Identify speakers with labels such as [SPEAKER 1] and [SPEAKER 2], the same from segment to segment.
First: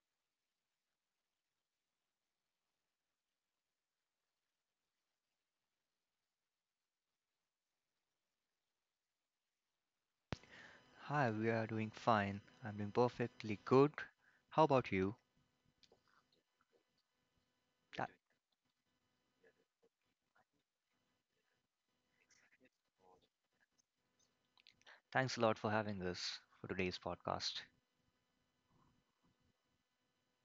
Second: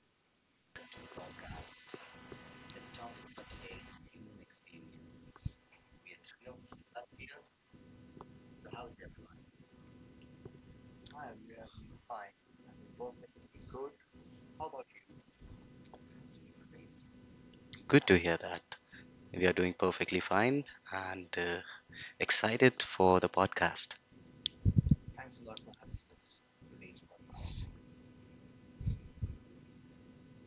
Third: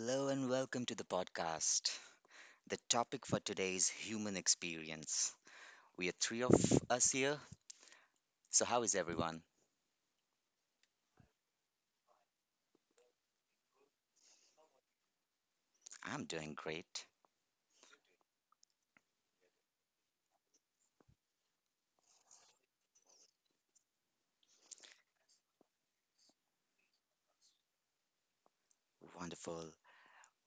[SPEAKER 1] Hello and welcome to the podcast. The topic for today is human experience. We are three of us here. So, how is everyone?
[SPEAKER 2] Hi, we are doing fine. I'm doing perfectly good. How about you?
[SPEAKER 1] I'm doing great.
[SPEAKER 2] Th- Thanks a lot for having us for today's podcast.
[SPEAKER 1] Wonderful.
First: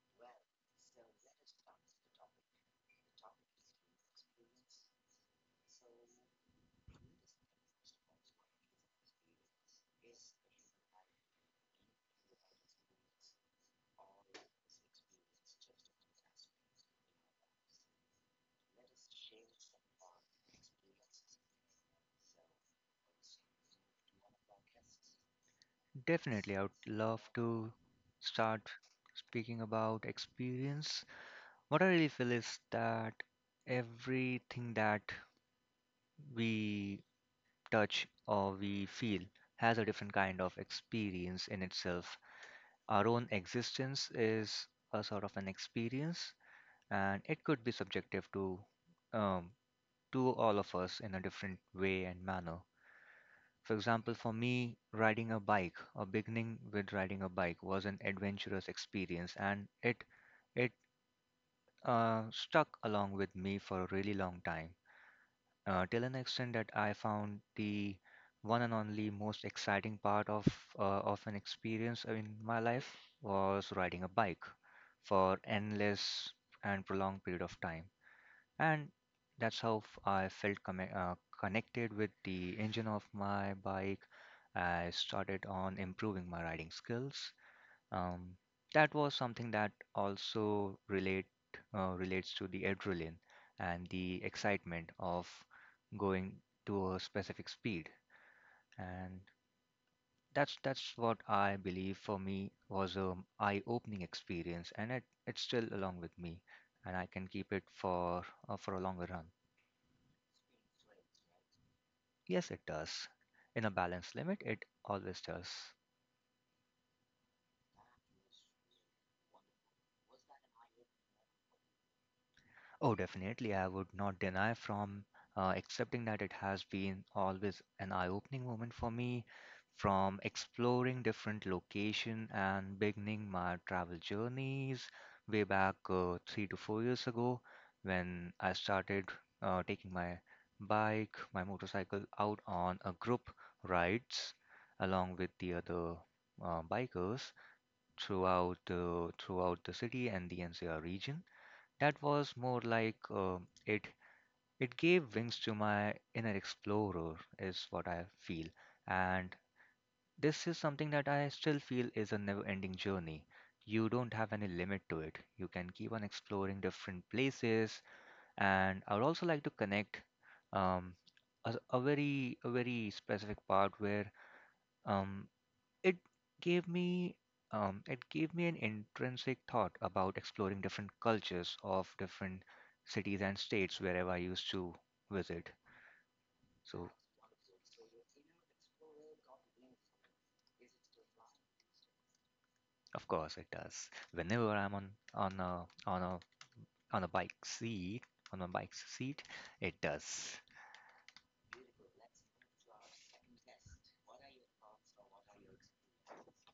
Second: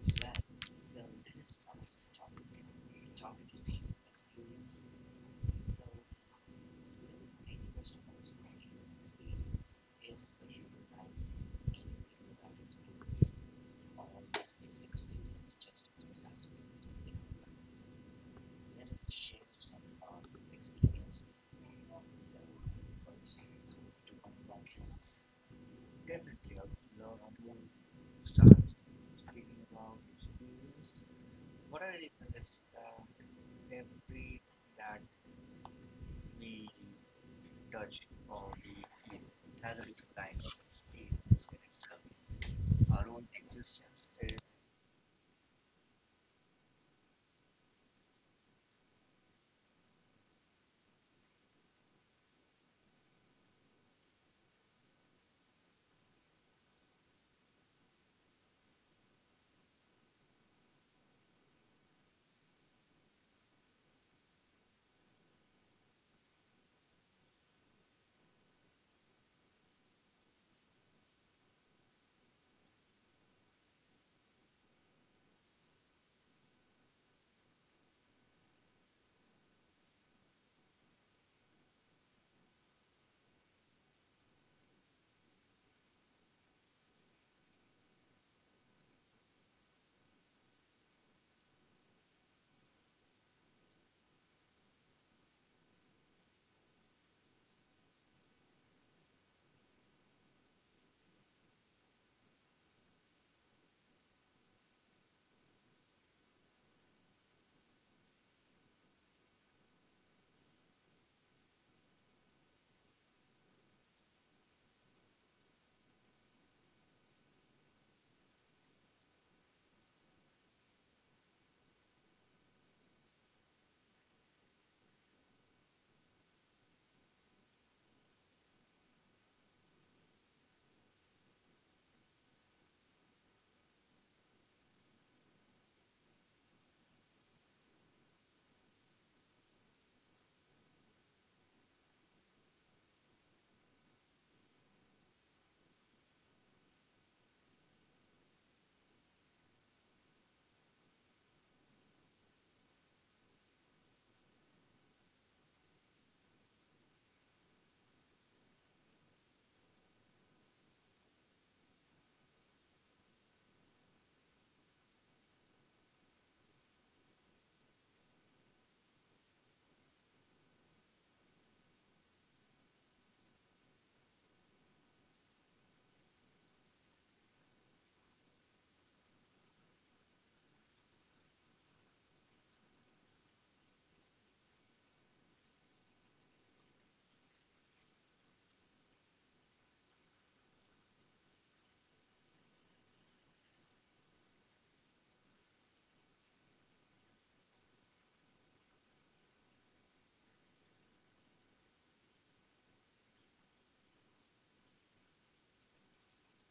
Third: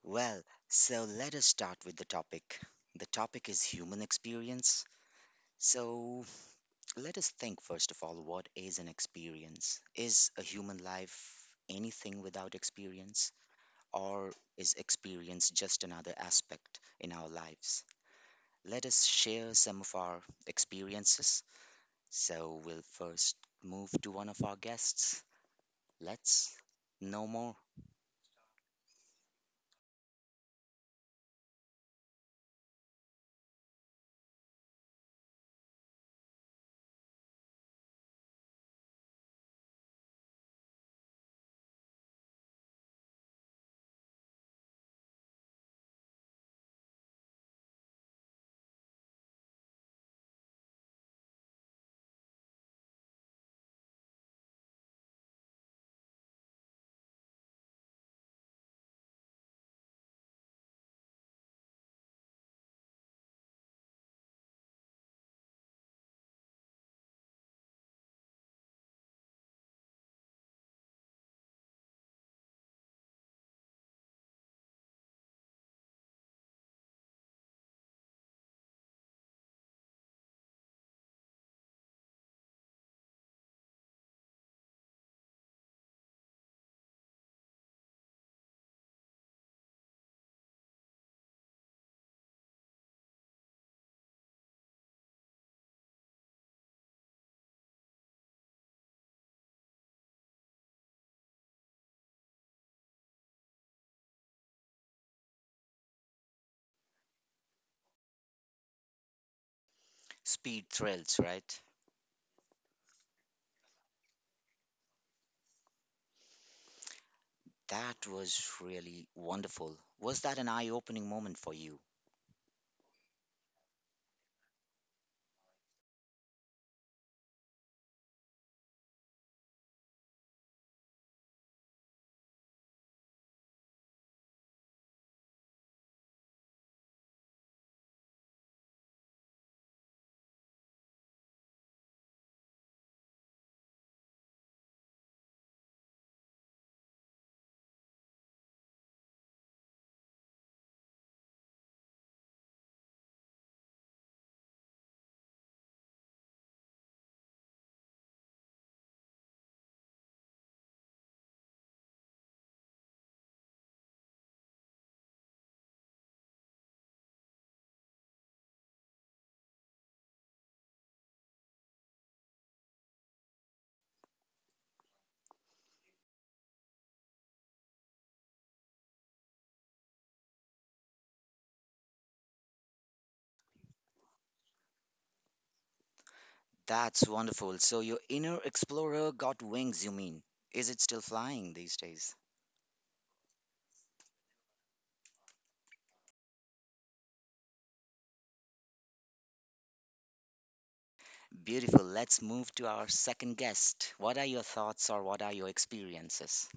[SPEAKER 1] Well, so let us start with the topic. The topic is human experience. So, let us think first of all what is an experience? Is a human life anything without experience? Or is experience just another aspect in our lives? Let us share some of our experiences. So we'll first move to one of our guests. Let's
[SPEAKER 2] Definitely, I would love
[SPEAKER 1] no more
[SPEAKER 2] to start speaking about experience. What I really feel is that everything that we touch or we feel has a different kind of experience in itself. Our own existence is a sort of an experience, and it could be subjective to. Um, to all of us in a different way and manner. For example, for me, riding a bike or beginning with riding a bike was an adventurous experience, and it stuck along with me for a really long time, till an extent that I found the one and only most exciting part of an experience in my life was riding a bike for endless and prolonged period of time, and that's how I felt connected with the engine of my bike. I started on improving my riding skills. Um, that was something that also relates to the adrenaline and the excitement of going to a specific speed, and that's what I believe for me was a eye-opening experience, and it's still along with me, and I can keep it for a longer run.
[SPEAKER 1] speed thrills, right?
[SPEAKER 2] Yes, it does. In a balanced limit, it always does.
[SPEAKER 1] That was really wonderful. Was that an eye opening moment for you?
[SPEAKER 2] Oh, definitely. I would not deny from accepting that it has been always an eye-opening moment for me, from exploring different location and beginning my travel journeys way back 3 to 4 years ago, when I started taking my bike, my motorcycle out on a group rides along with the other bikers throughout the city and the NCR region. That was more like it it gave wings to my inner explorer is what I feel. And this is something that I still feel is a never-ending journey. You don't have any limit to it. You can keep on exploring different places. And I would also like to connect um, a very specific part where um, it gave me it gave me an intrinsic thought about exploring different cultures of different cities and states wherever I used to visit. So
[SPEAKER 1] That's wonderful. So your inner explorer got wings, you mean? Is it still flying these days?
[SPEAKER 2] of course it does. Whenever I'm on a on a on a bike seat, on a bike's seat, it does.
[SPEAKER 1] Beautiful. Let's move to our second guest. What are your thoughts or what are your experiences?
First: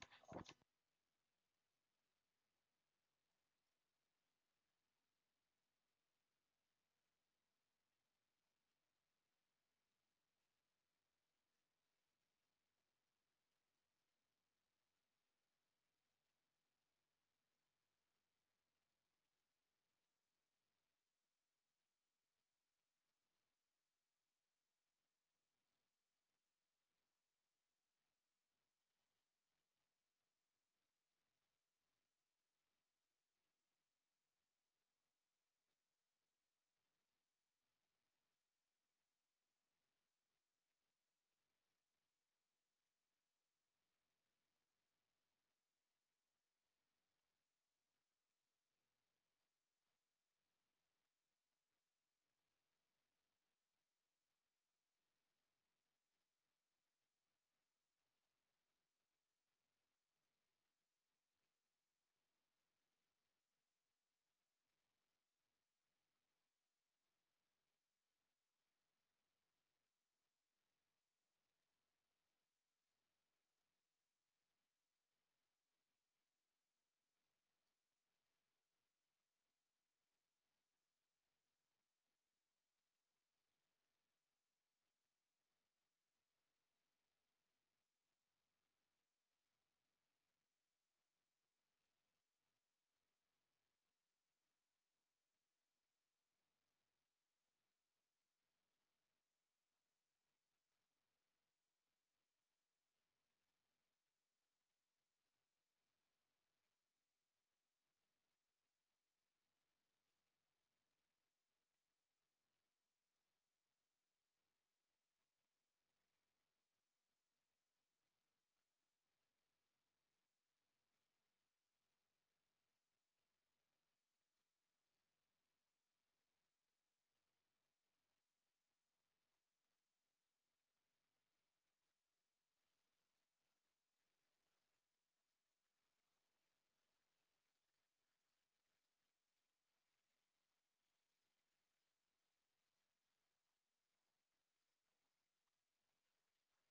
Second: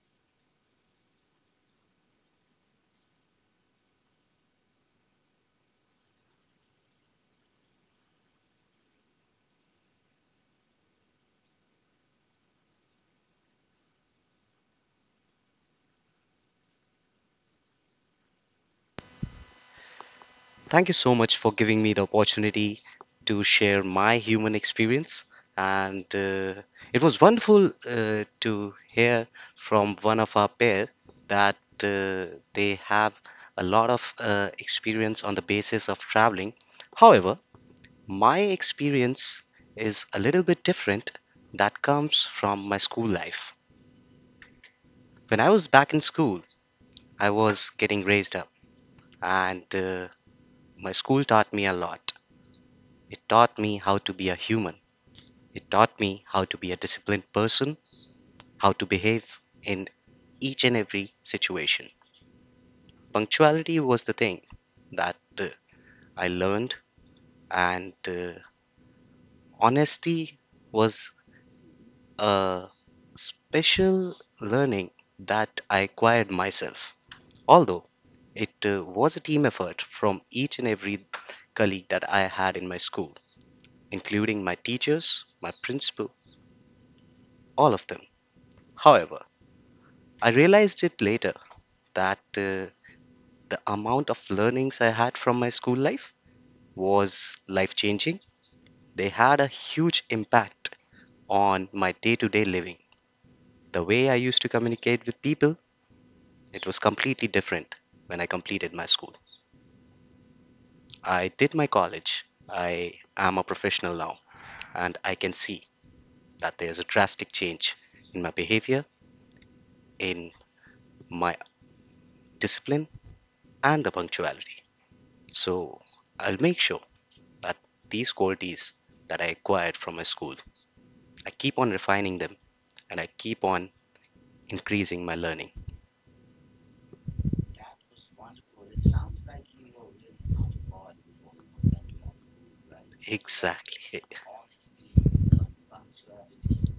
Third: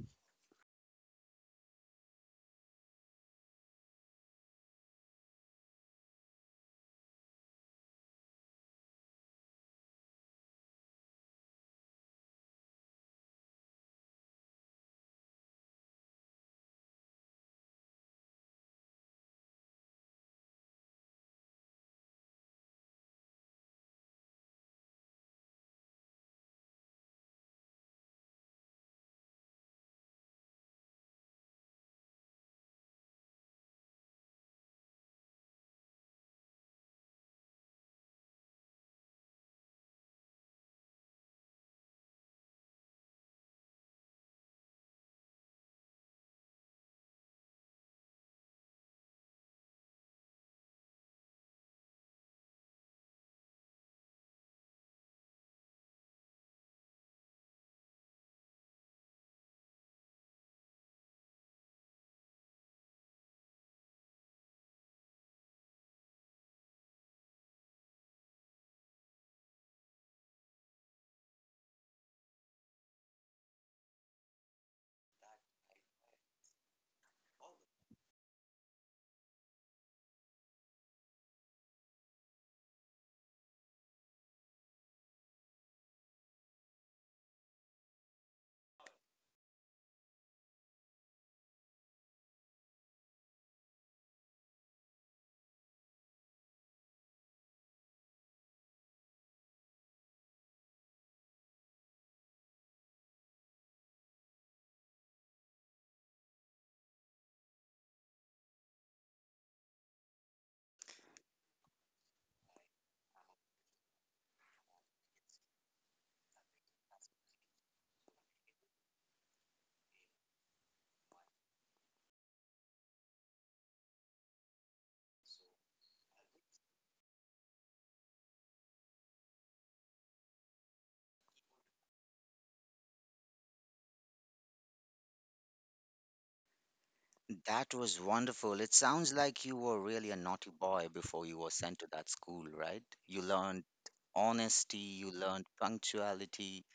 [SPEAKER 3] Thank you so much for giving me the opportunity to share my human experience. And it was wonderful to hear from one of our pair that uh, they have a lot of experience on the basis of traveling. However, my experience is a little bit different that comes from my school life. When I was back in school, I was getting raised up, and my school taught me a lot. It taught me how to be a human. It taught me how to be a disciplined person, how to behave in each and every situation. Punctuality was the thing that I learned, and honesty was a special learning that I acquired myself. Although it was a team effort from each and every colleague that I had in my school, including my teachers, my principal, all of them. However, I realized it later that the amount of learnings I had from my school life was life changing. They had a huge impact on my day to day living. The way I used to communicate with people, it was completely different when I completed my school. I did my college. I am a professional now, and I can see that there's a drastic change in my behavior, in my discipline, and the punctuality. So I'll make sure that these qualities that I acquired from my school, I keep on refining them and I keep on increasing my learning.
[SPEAKER 1] That was wonderful. It sounds like you were really a naughty boy before you were sent to that school, right? You learned
[SPEAKER 3] Exactly.
[SPEAKER 1] honesty, you learned punctuality,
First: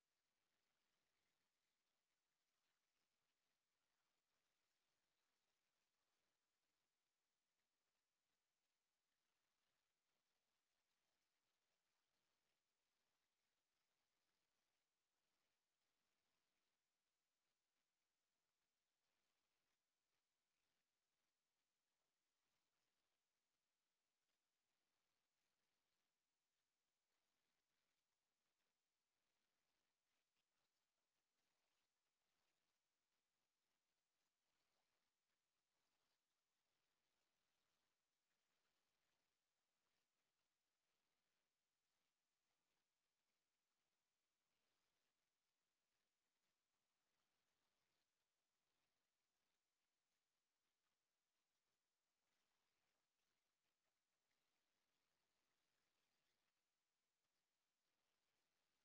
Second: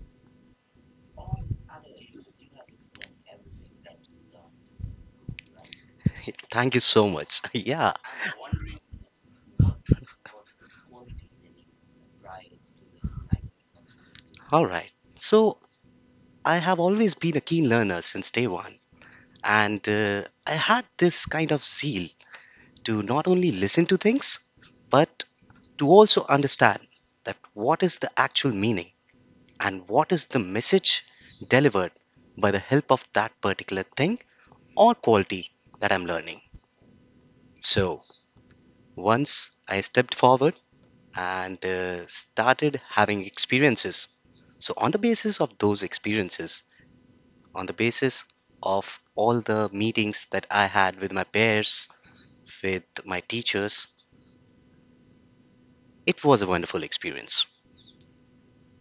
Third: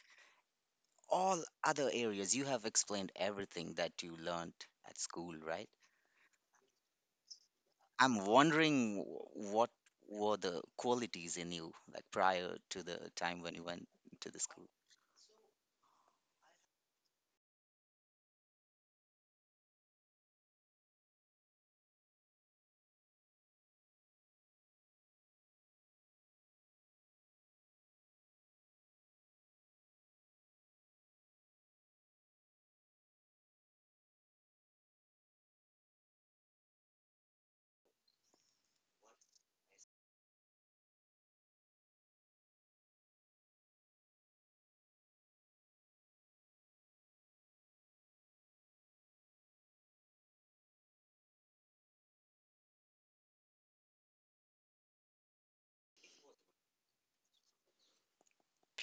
[SPEAKER 1] all other areas. You have explained everything that you learned at school, right?
[SPEAKER 3] Thank you so much. Yeah.
[SPEAKER 1] I'm wondering what were the qualities in you, like prior to the time when you went to the
[SPEAKER 3] All
[SPEAKER 1] school.
[SPEAKER 3] right. So I have always been a keen learner since day one. And I had this kind of zeal to not only listen to things, but to also understand that what is the actual meaning and what is the message delivered by the help of that particular thing or quality that I'm learning. So once I stepped forward and started having experiences. So, on the basis of those experiences, on the basis of all the meetings that I had with my peers, with my teachers, it was a wonderful experience.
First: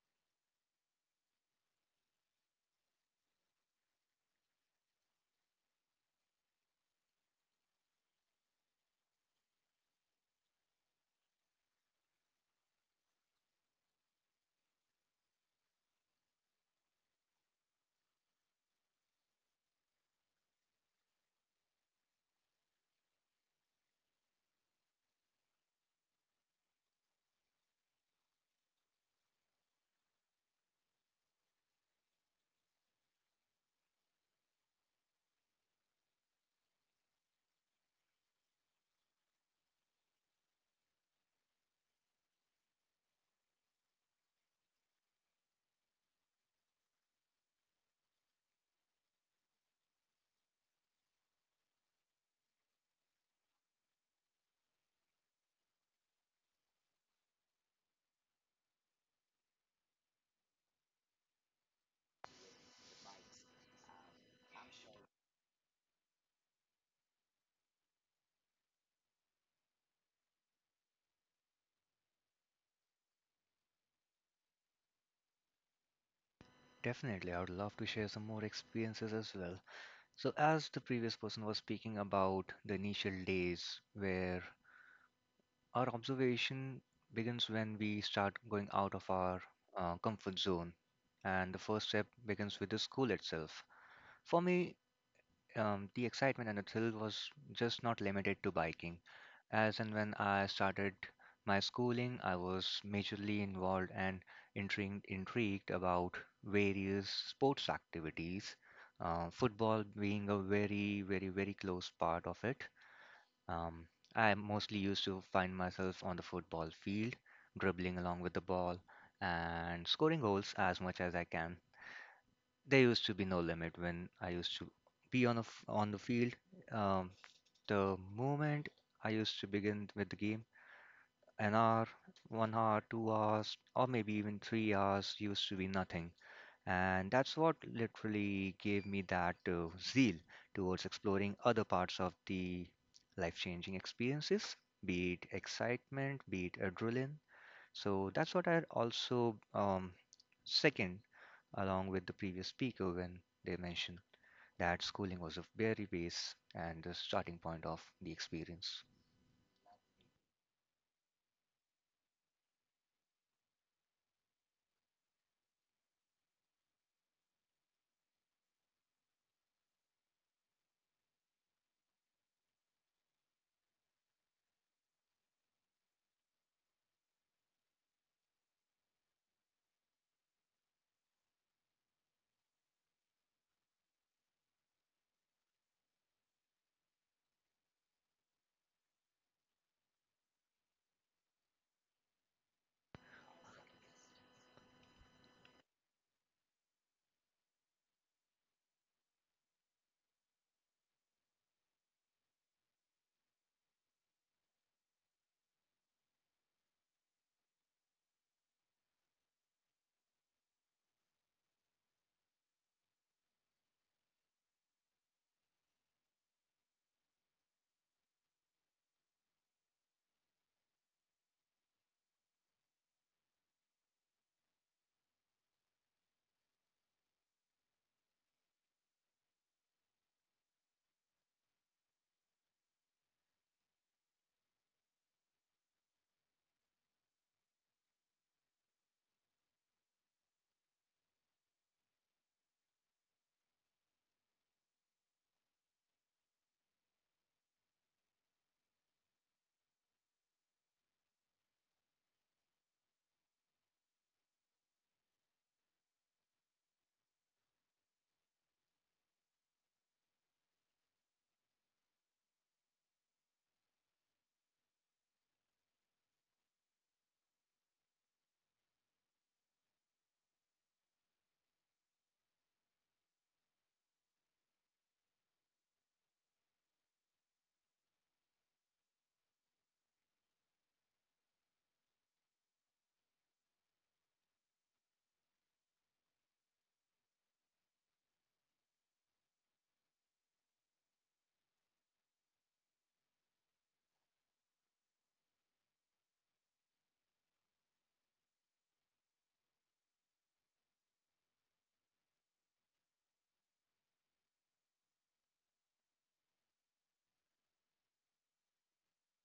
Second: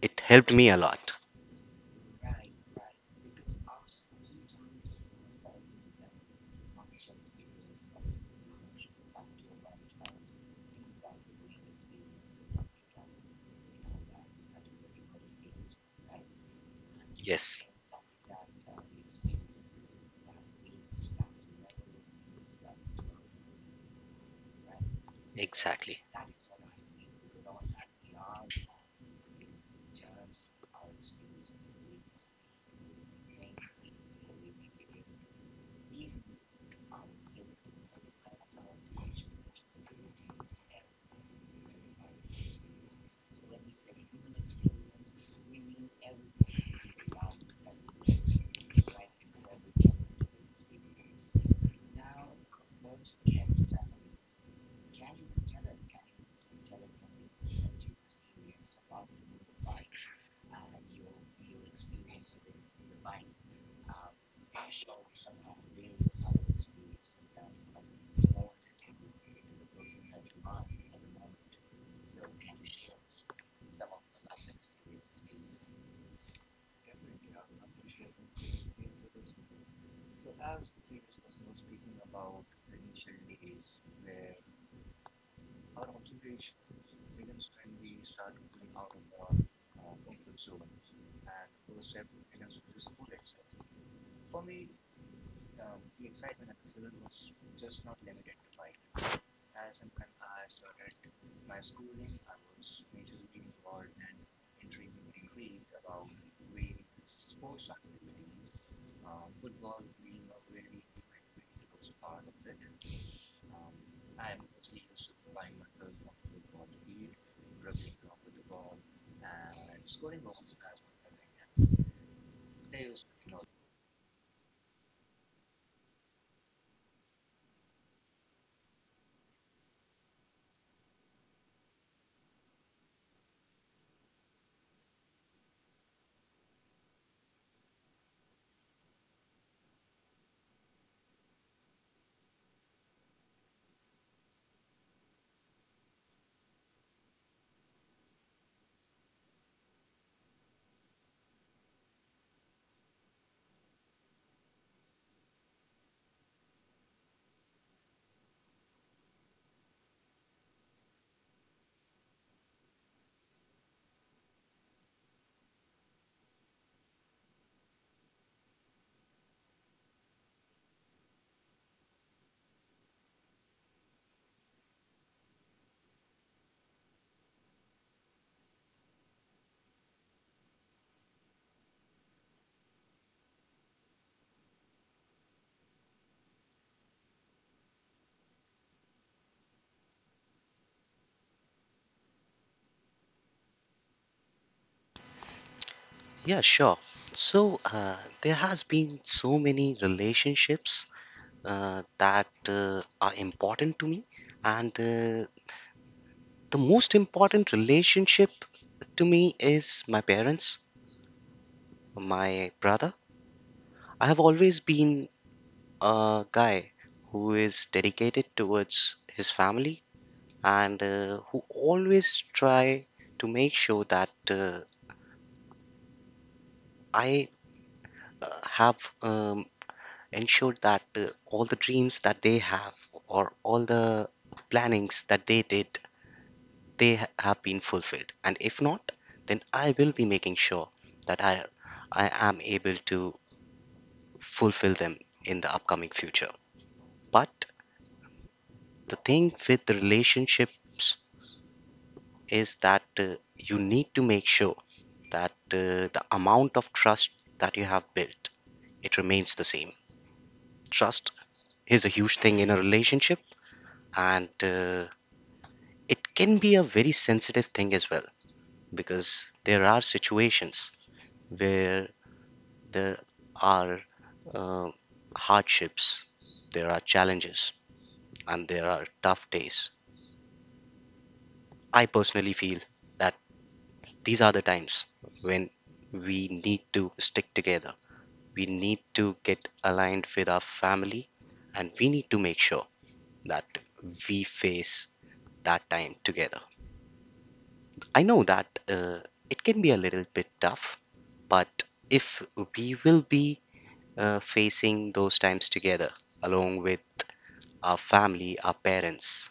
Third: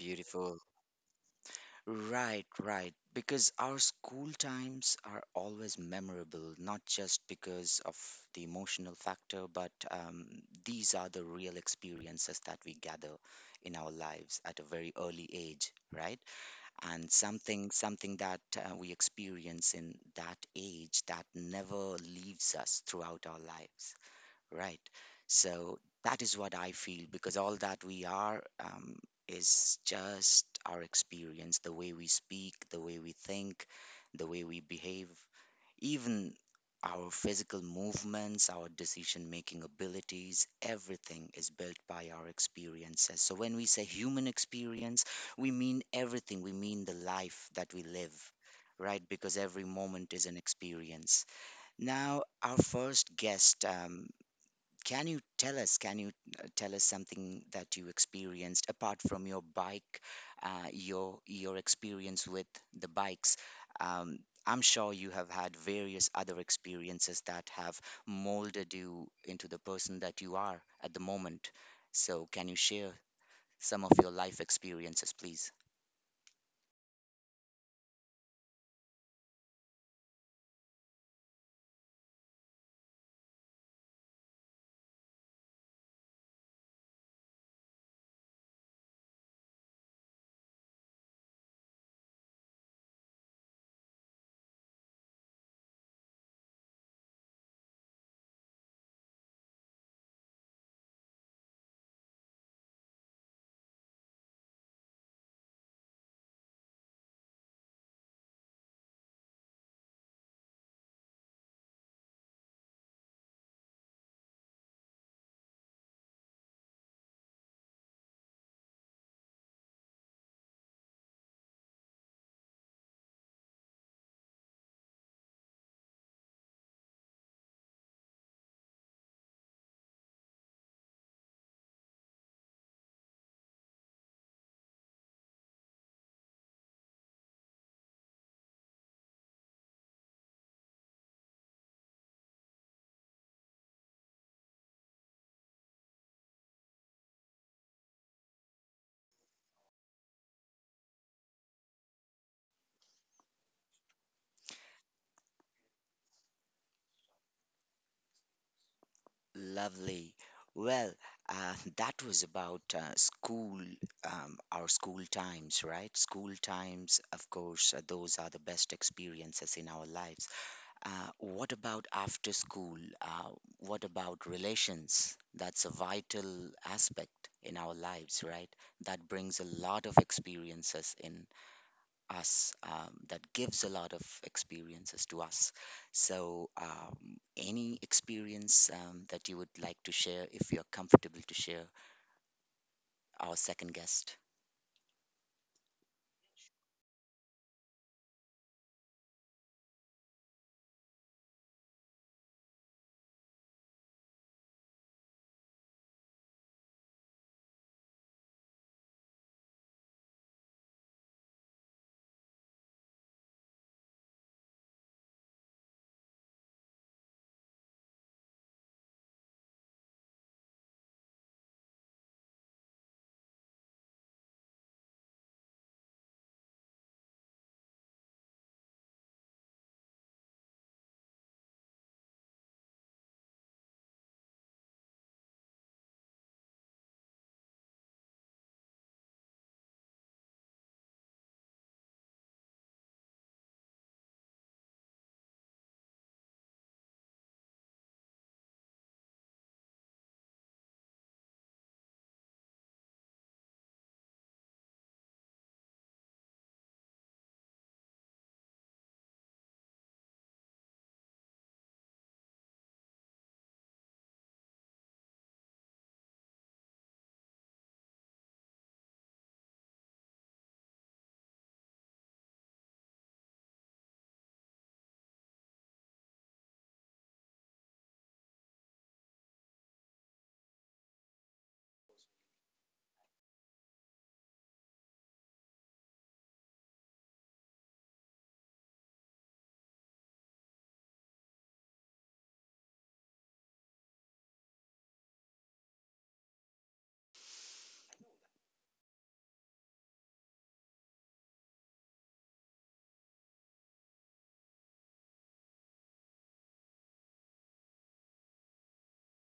[SPEAKER 3] It helped me a lot.
[SPEAKER 1] Right, right. Because our school times are always memorable, not just because of the emotional factor, but these are the real experiences that we gather in our lives at a very early age, right? And
[SPEAKER 3] Yes.
[SPEAKER 1] something that we experience in that age that never leaves us throughout our lives. Right. So
[SPEAKER 3] Exactly.
[SPEAKER 1] that is what I feel, because all that we are, is just our experience, the way we speak, the way we think, the way we behave, even our physical movements, our decision making abilities, everything is built by our experiences. So when we say human experience, we mean everything, we mean the life that we live. Right, because every moment is an experience. Now, our first guest, can you tell us? Can you tell us something that you experienced apart from your bike, your experience with the bikes? Um, I'm sure you have had various other experiences that have molded you into the person that you are at the moment. So, can you share some of your life experiences, please?
[SPEAKER 2] Definitely, I would love to share some more experiences as well. So, as the previous person was speaking about the initial days where our observation begins when we start going out of our comfort zone, and the first step begins with the school itself. For me, the excitement and the thrill was just not limited to biking. As and when I started my schooling, I was majorly involved and intrigued about various sports activities, football being a very, very, very close part of it. Um, I mostly used to find myself on the football field, dribbling along with the ball and scoring goals as much as I can. There used to be no limit when I used to be on a f on the field. Um, the moment I used to begin with the game, an hour, one hour, 2 hours, or maybe even 3 hours used to be nothing. And that's what literally gave me that zeal towards exploring other parts of the life changing experiences, be it excitement, be it adrenaline. So that's what I also second along with the previous speaker when they mentioned that schooling was a very base and the starting point of the experience.
[SPEAKER 1] Lovely. Well, that was about school, our school times, right? School times, of course, those are the best experiences in our lives. What about after school? What about relations? That's a vital aspect in our lives, right? That brings a lot of experiences in us, that gives a lot of experiences to us. So, any experience that you would like to share, if you're comfortable to share, our second guest?
[SPEAKER 3] Yeah, sure. So there has been so many relationships that are important to me, and the most important relationship to me is my parents, my brother. I have always been a guy who is dedicated towards his family and who always try to make sure that I have um, ensured that all the dreams that they have or all the plannings that they did have been fulfilled, and if not, then I will be making sure that I am able to fulfill them in the upcoming future. But the thing with the relationships is that you need to make sure that the amount of trust that you have built, it remains the same. Trust is a huge thing in a relationship, and it can be a very sensitive thing as well, because there are situations where there are uh, hardships, there are challenges, and there are tough days. I personally feel that these are the times when we need to stick together, we need to get aligned with our family, and we need to make sure that we face that time together. I know that it can be a little bit tough, but if we will be facing those times together along with our family, our parents,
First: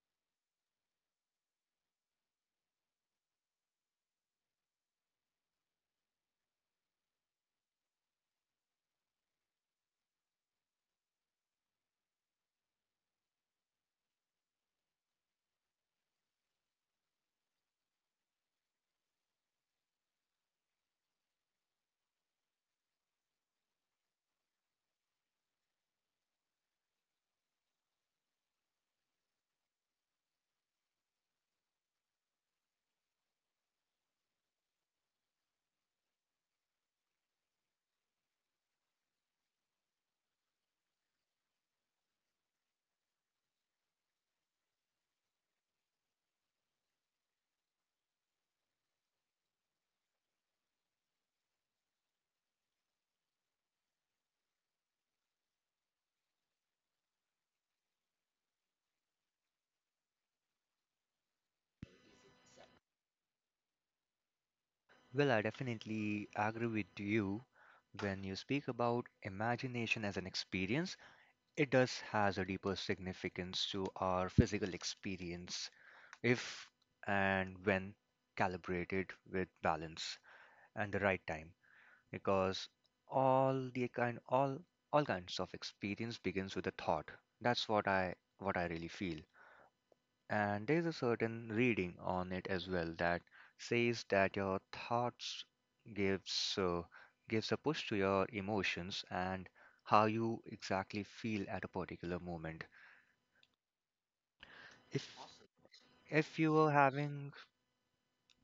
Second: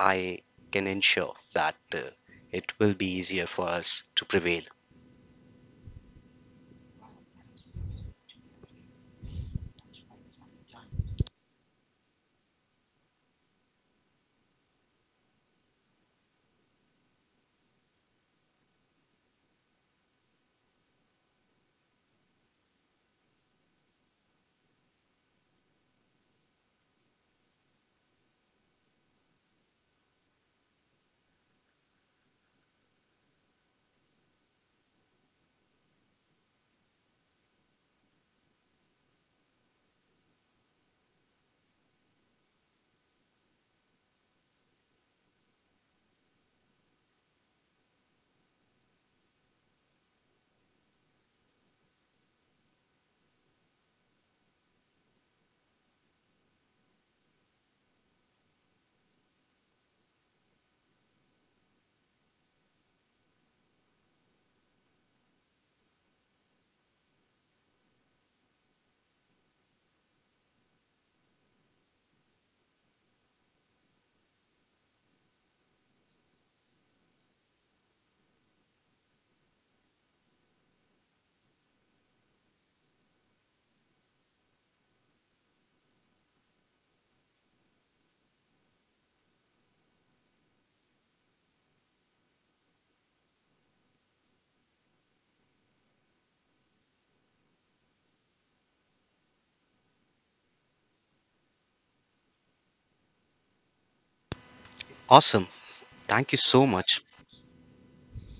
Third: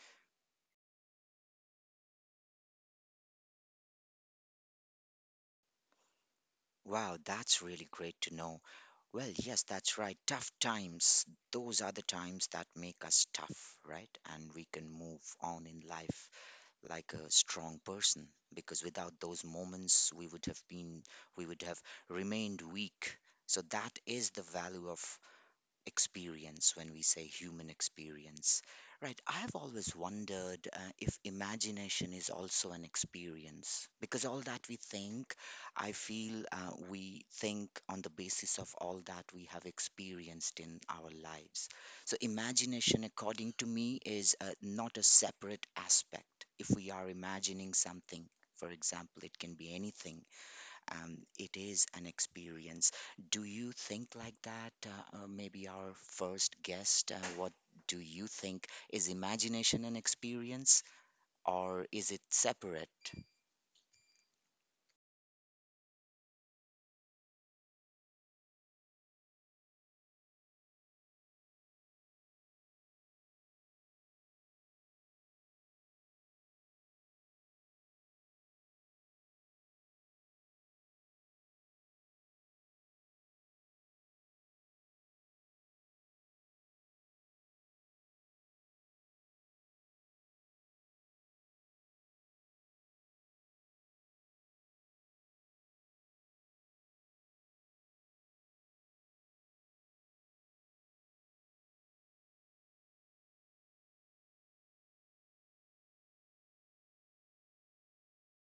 [SPEAKER 3] I can ensure that it will be easier for us to prevail.
[SPEAKER 1] Wow, that's really great to know. Well, yes, that's right. Tough times, those are the times that make us tough, right? And we can move on in life like a strong person, because without those moments, we would have been, we would have remained weak. So that is the value of experience when we say human experience. Right, I have always wondered if imagination is also an experience, because all that we think, I feel, we think on the basis of all that we have experienced in our lives. So imagination, according to me, is not a separate aspect. If we are imagining something, for example, it can be anything, it is an experience. Do you think like that? Maybe our first guest, what do you think? Is imagination an experience, or is it separate?
[SPEAKER 2] Well, I definitely agree with you when you speak about imagination as an experience. It does has a deeper significance to our physical experience if and when calibrated with balance and the right time, because all the kind all all kinds of experience begins with a thought. That's what I really feel. And there's a certain reading on it as well that says that your thoughts gives uh, gives a push to your emotions and how you exactly feel at a particular moment. If
[SPEAKER 3] Awesome. Thank
[SPEAKER 2] if
[SPEAKER 3] you
[SPEAKER 2] you are
[SPEAKER 3] so much.
[SPEAKER 2] having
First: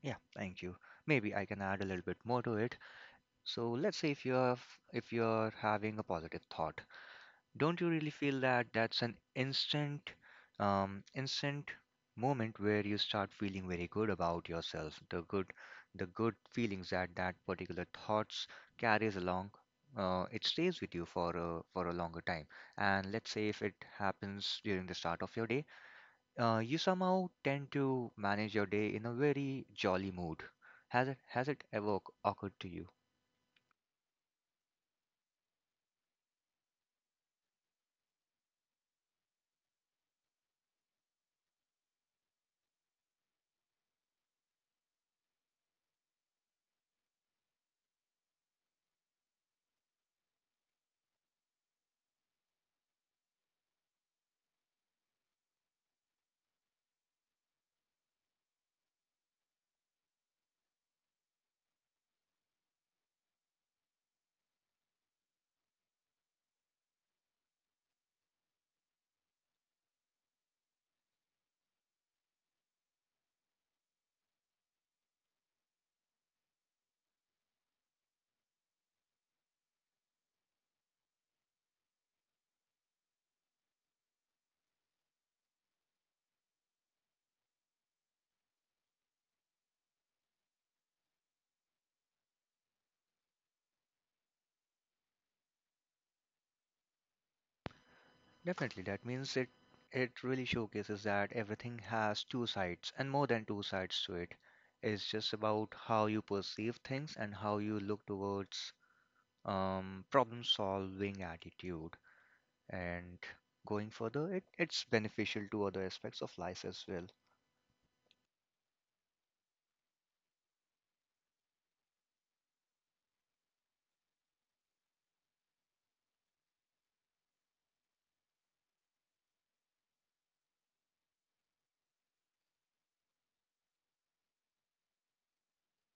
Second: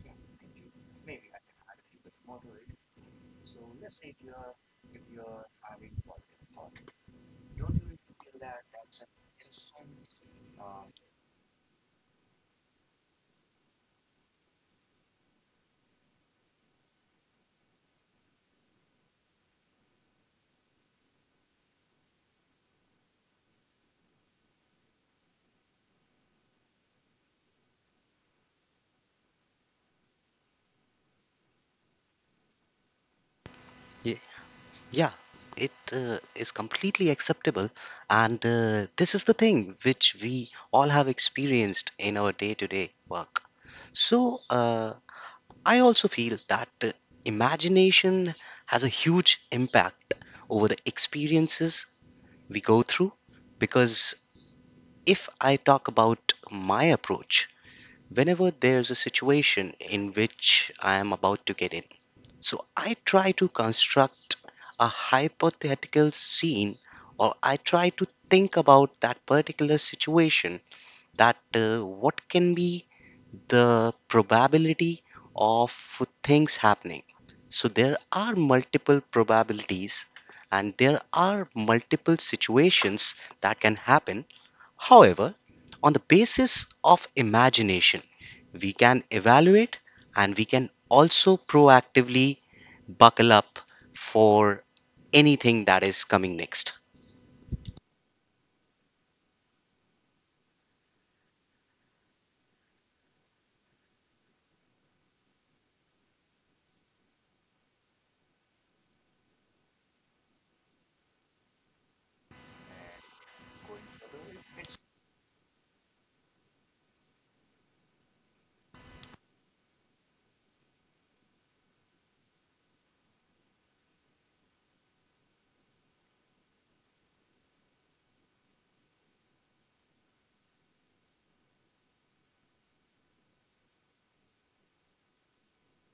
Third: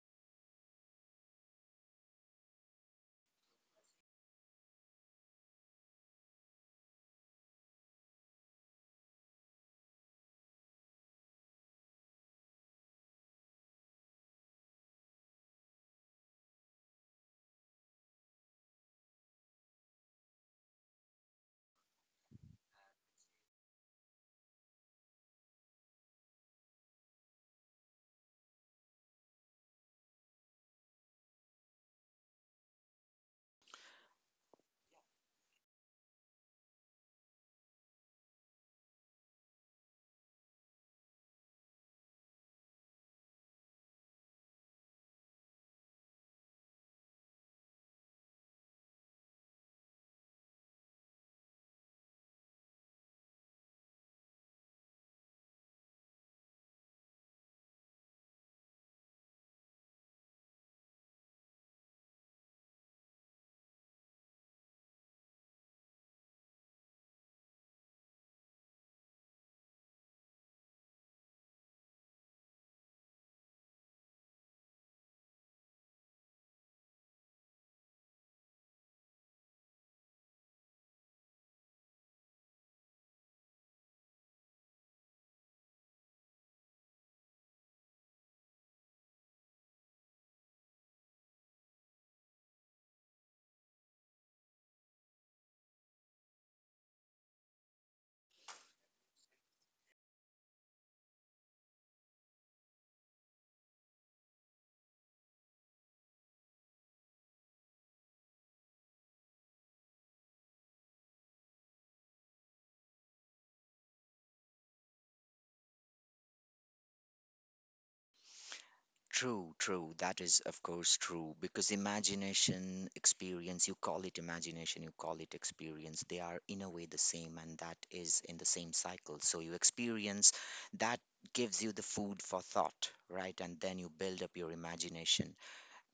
[SPEAKER 2] yeah thank you, maybe I can add a little bit more to it. So let's say if you're having a positive thought, don't you really feel that that's an instant moment where you start feeling very good about yourself, the good feelings that that particular thoughts carries along, it stays with you for a longer time. And let's say if it happens during the start of your day, you somehow tend to manage your day in a very jolly mood. Has it ever occurred to you?
[SPEAKER 3] Yeah, it is completely acceptable. And this is the thing which we all have experienced in our day to day work. So I also feel that imagination has a huge impact over the experiences we go through. Because if I talk about my approach, whenever there's a situation in which I am about to get, so I try to construct a hypothetical scene or I try to think about that particular situation that what can be the probability of things happening. So there are multiple probabilities and there are multiple situations that can happen. However, on the basis of imagination, we can evaluate and we can also proactively buckle up for anything that is coming next.
[SPEAKER 2] Definitely, that means it really showcases that everything has two sides and more than two sides to it. It's just about how you perceive things and how you look towards problem solving attitude. And going further, it's beneficial to other aspects of life as well.
[SPEAKER 1] True, true. That is, of course, true, because imagination, experience, you call it imagination, you call it experience, they are in a way the same, and that is in the same cycle. So you experience, that gives you the food for thought, right? And then you build up your imagination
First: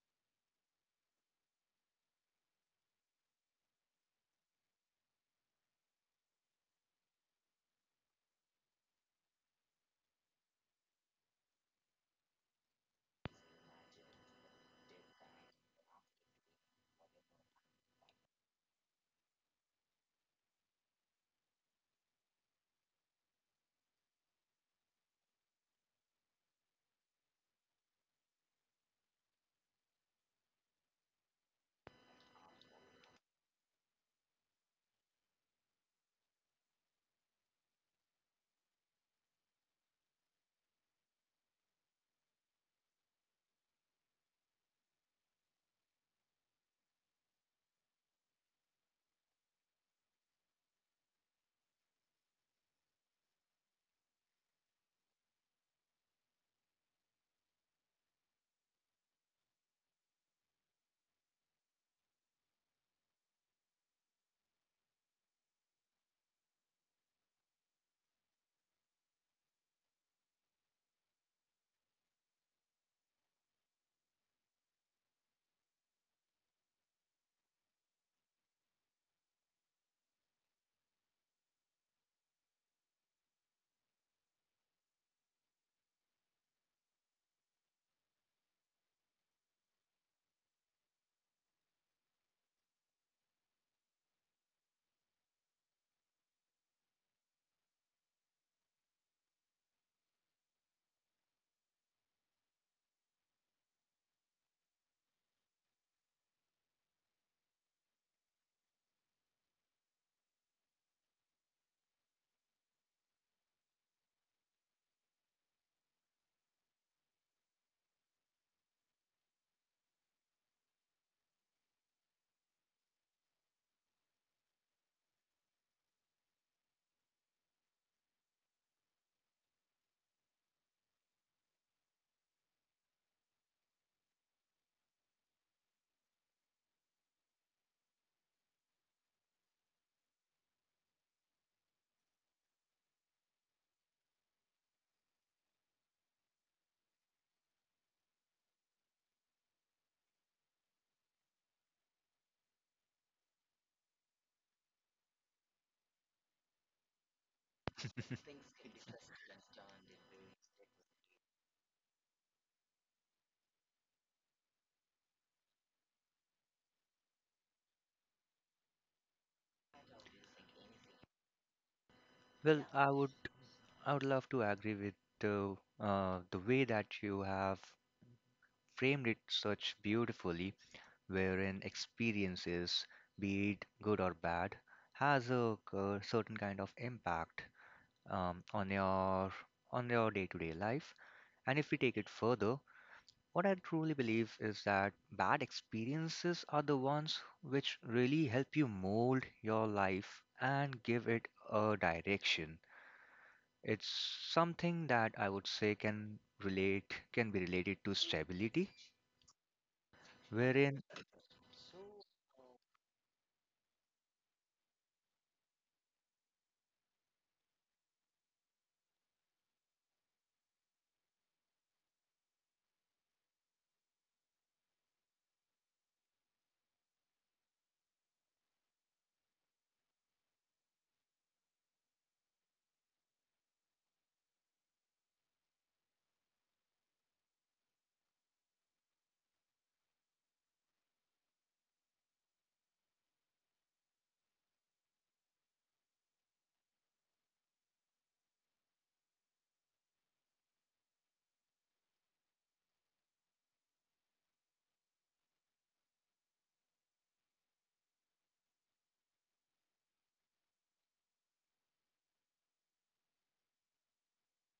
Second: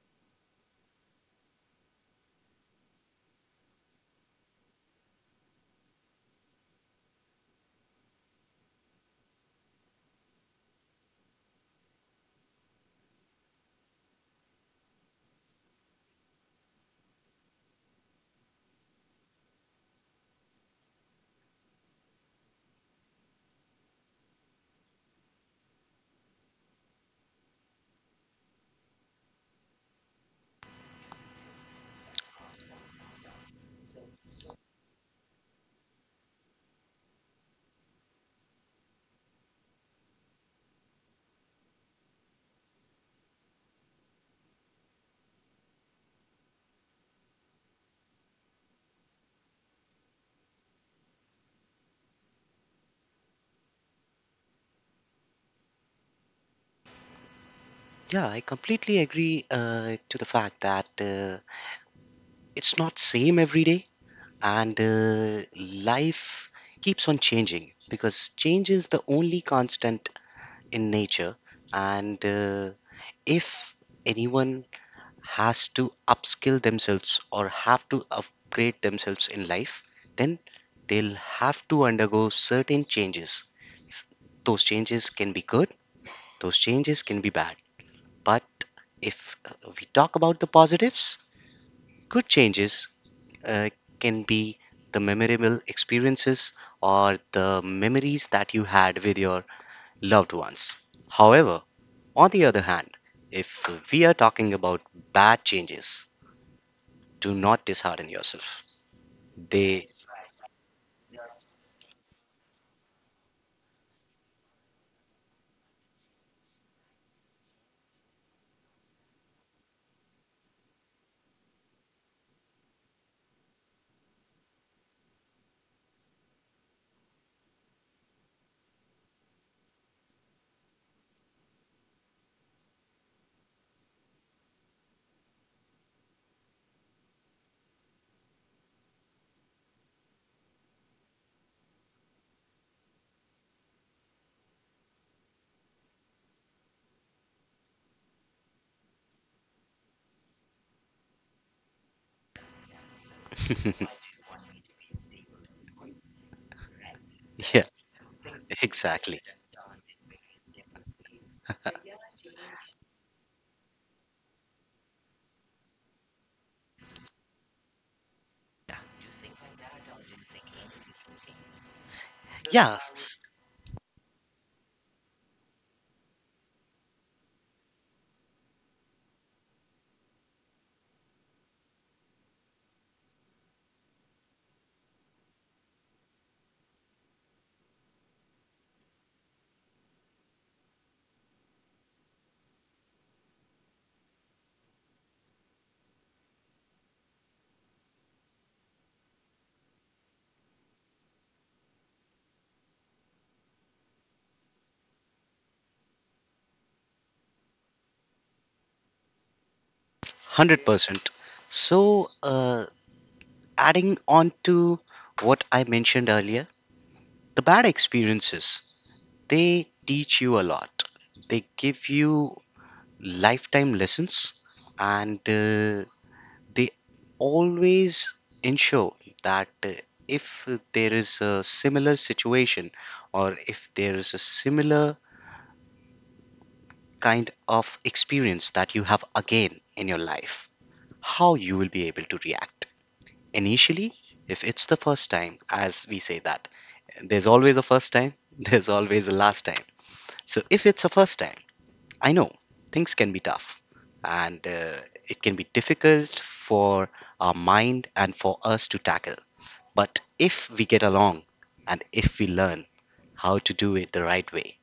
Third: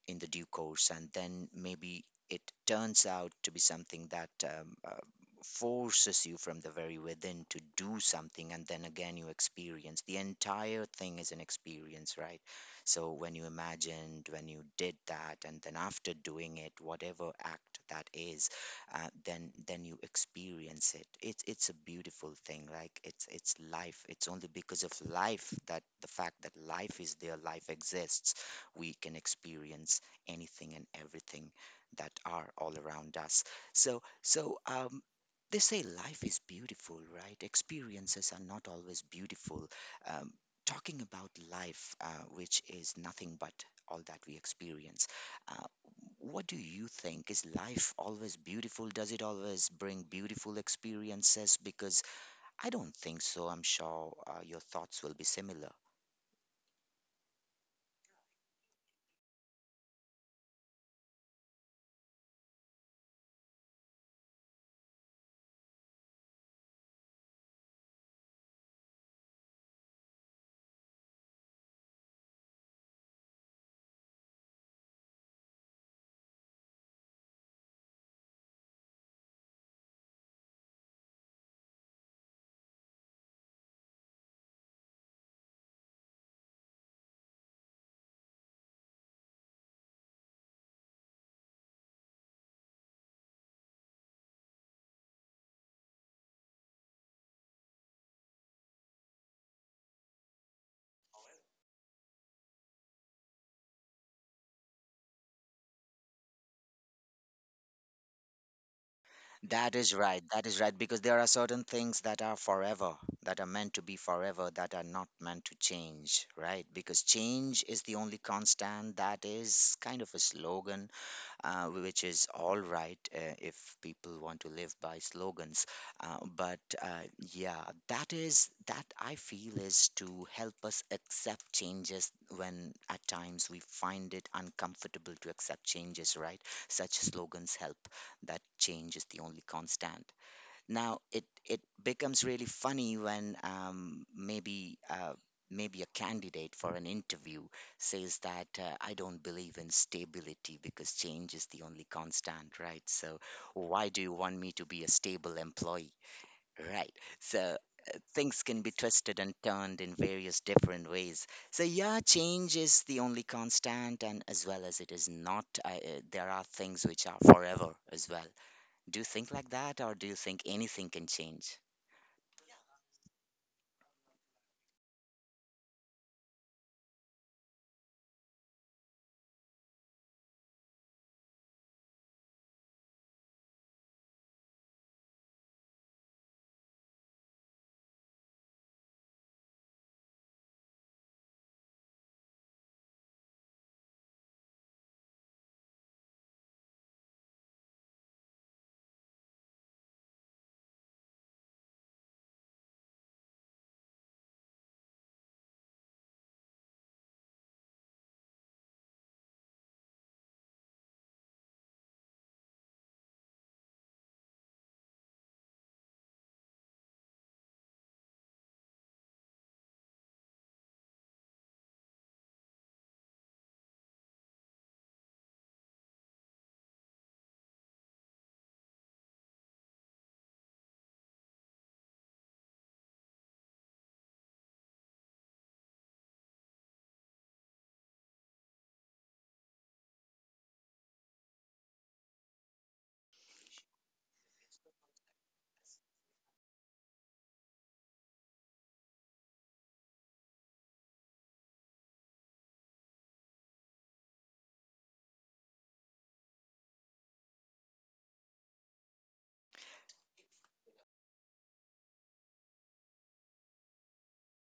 [SPEAKER 1] in the due course, and then maybe it turns out to be something that, forces you from the very within to do something, and then again you experience, the entire thing is an experience, right? So when you imagined, when you did that, and then after doing it, whatever act that is, then you experience it. It's a beautiful thing. Like, it's life. It's only because of life, that the fact that life is there, life exists, we can experience anything and everything that are all around us. So, they say life is beautiful, right? Experiences are not always beautiful. Um, Talking about life, which is nothing but all that we experience, uh, what do you think? Is life always beautiful? Does it always bring beautiful experiences? Because I don't think so. I'm sure your thoughts will be similar.
[SPEAKER 3] Yeah, I completely agree to the fact that it's not same every day, and life keeps on changing because change is the only constant in nature, and if anyone has to upskill themselves or have to upgrade themselves in life, then they'll have to undergo certain changes. S- those changes can be good, those changes can be bad, but if we talk about the positives, good changes uh, can be the memorable experiences or the memories that you had with your loved ones. However, on the other hand, if we are talking about bad changes, do not dishearten yourself.
[SPEAKER 1] That
[SPEAKER 3] They,
[SPEAKER 1] is right. That is right. Because there are certain things that are forever, that are meant to be forever, that are not meant to change, right? Because change is the only constant, that is kind of a slogan which is all right if people want to live by slogans. But yeah, that is that I feel is to help us accept changes when at times we find it uncomfortable to accept changes, right? Such slogans help, that change is the only constant. Now it becomes really funny when maybe a candidate for an interview says that, I don't believe in stability because change is the only constant, right? So why do you want me to be a stable employee, right? So
[SPEAKER 3] yeah,
[SPEAKER 1] things can be
[SPEAKER 3] exactly.
[SPEAKER 1] twisted and turned in various different ways. So yeah, change is the only constant, and as well as it is not, there are things which are forever as well. Do you think like that, or do you think anything can change?
[SPEAKER 2] Well,
[SPEAKER 3] Yeah,
[SPEAKER 2] I would love to agree with the way that you have framed it such beautifully, wherein experiences, be it good or bad, has a certain kind of impact on your day-to-day life. And if we take it further, what I truly believe is that bad experiences are the ones which really help you mold your life and give it a direction. It's something that I would say can be related to stability, wherein
[SPEAKER 3] 100%. So, adding on to what I mentioned earlier, the bad experiences, they teach you a lot, they give you lifetime lessons, and they always ensure that if there is a similar situation or if there is a similar kind of experience that you have again in your life, how you will be able to react initially. If it's the first time, as we say that there's always a first time, there's always a last time. So if it's a first time, I know things can be tough, and it can be difficult for our mind and for us to tackle. But if we get along and if we learn how to do it the right way,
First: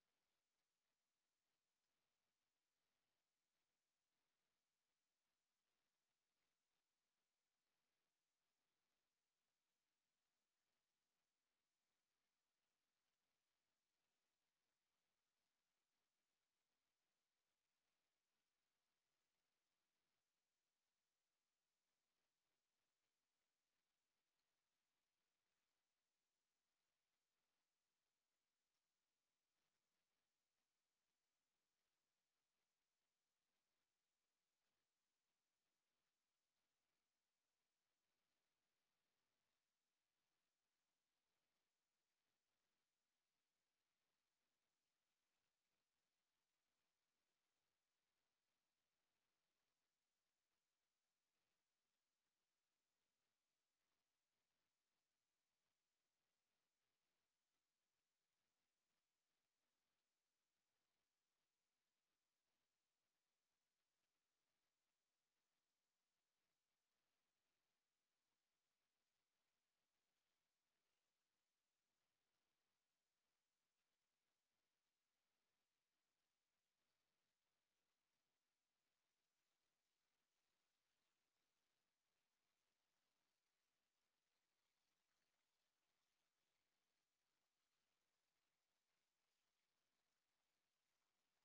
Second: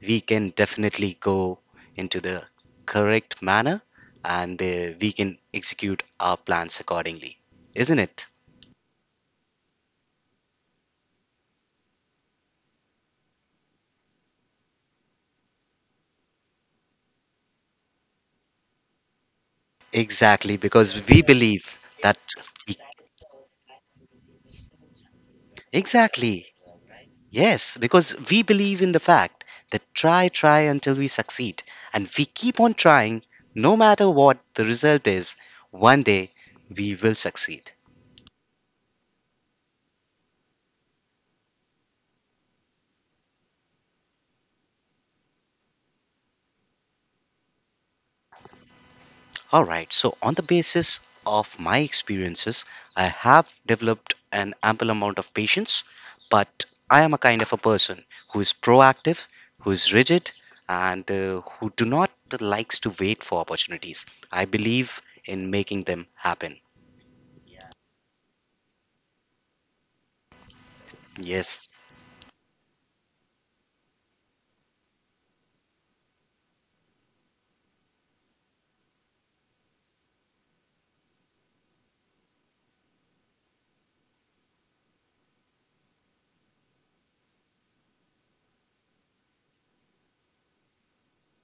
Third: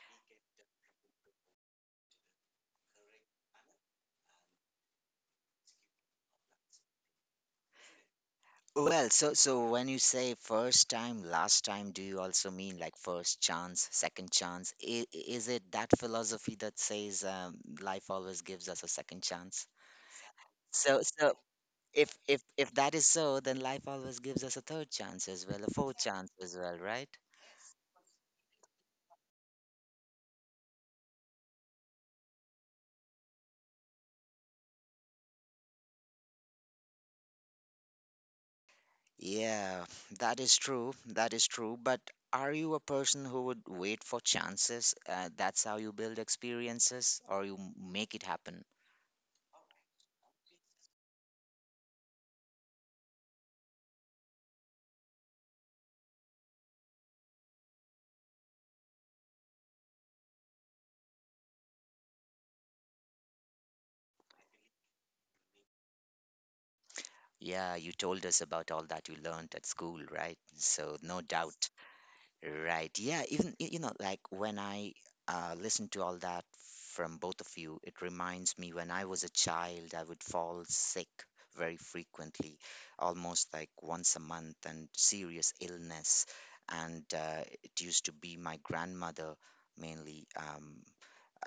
[SPEAKER 3] we can definitely go into the correct manner, and we can execute our plans accordingly. Isn't it?
[SPEAKER 1] Well, so when you say first time, last time, do you also mean like first chance, second chance? Is it that philosophy that says, life always gives us a second chance?
[SPEAKER 3] Exactly, because
[SPEAKER 1] So
[SPEAKER 3] we
[SPEAKER 1] so
[SPEAKER 3] believe
[SPEAKER 1] if
[SPEAKER 3] that
[SPEAKER 1] if if
[SPEAKER 3] we
[SPEAKER 1] that is so, then life always gives us a third chance as well, a fourth chance
[SPEAKER 3] Exactly.
[SPEAKER 1] as well, right?
[SPEAKER 3] Yes, because we believe in the fact that try, try until we succeed. And we keep on trying, no matter what the result is, one day we will succeed.
[SPEAKER 1] Yeah, that is true. That is true. But are you a person who would wait for chances? That's how you build experiences, or you make it happen?
[SPEAKER 3] All right, so on the basis of my experiences, I have developed an ample amount of patience, but I am a kind of a person who is proactive, who is rigid, and who do not likes to wait for opportunities. I believe in making them happen.
[SPEAKER 1] Yeah, you told us about all that you learned at school, right? So, no doubt.
[SPEAKER 3] Yes.
[SPEAKER 1] Right. Yeah. Even, like when I listen to all that from both of you, it reminds me when I was a child, I would fall sick very frequently, almost like once a month, and serious illness. And it used to be my grandmother mainly, Um,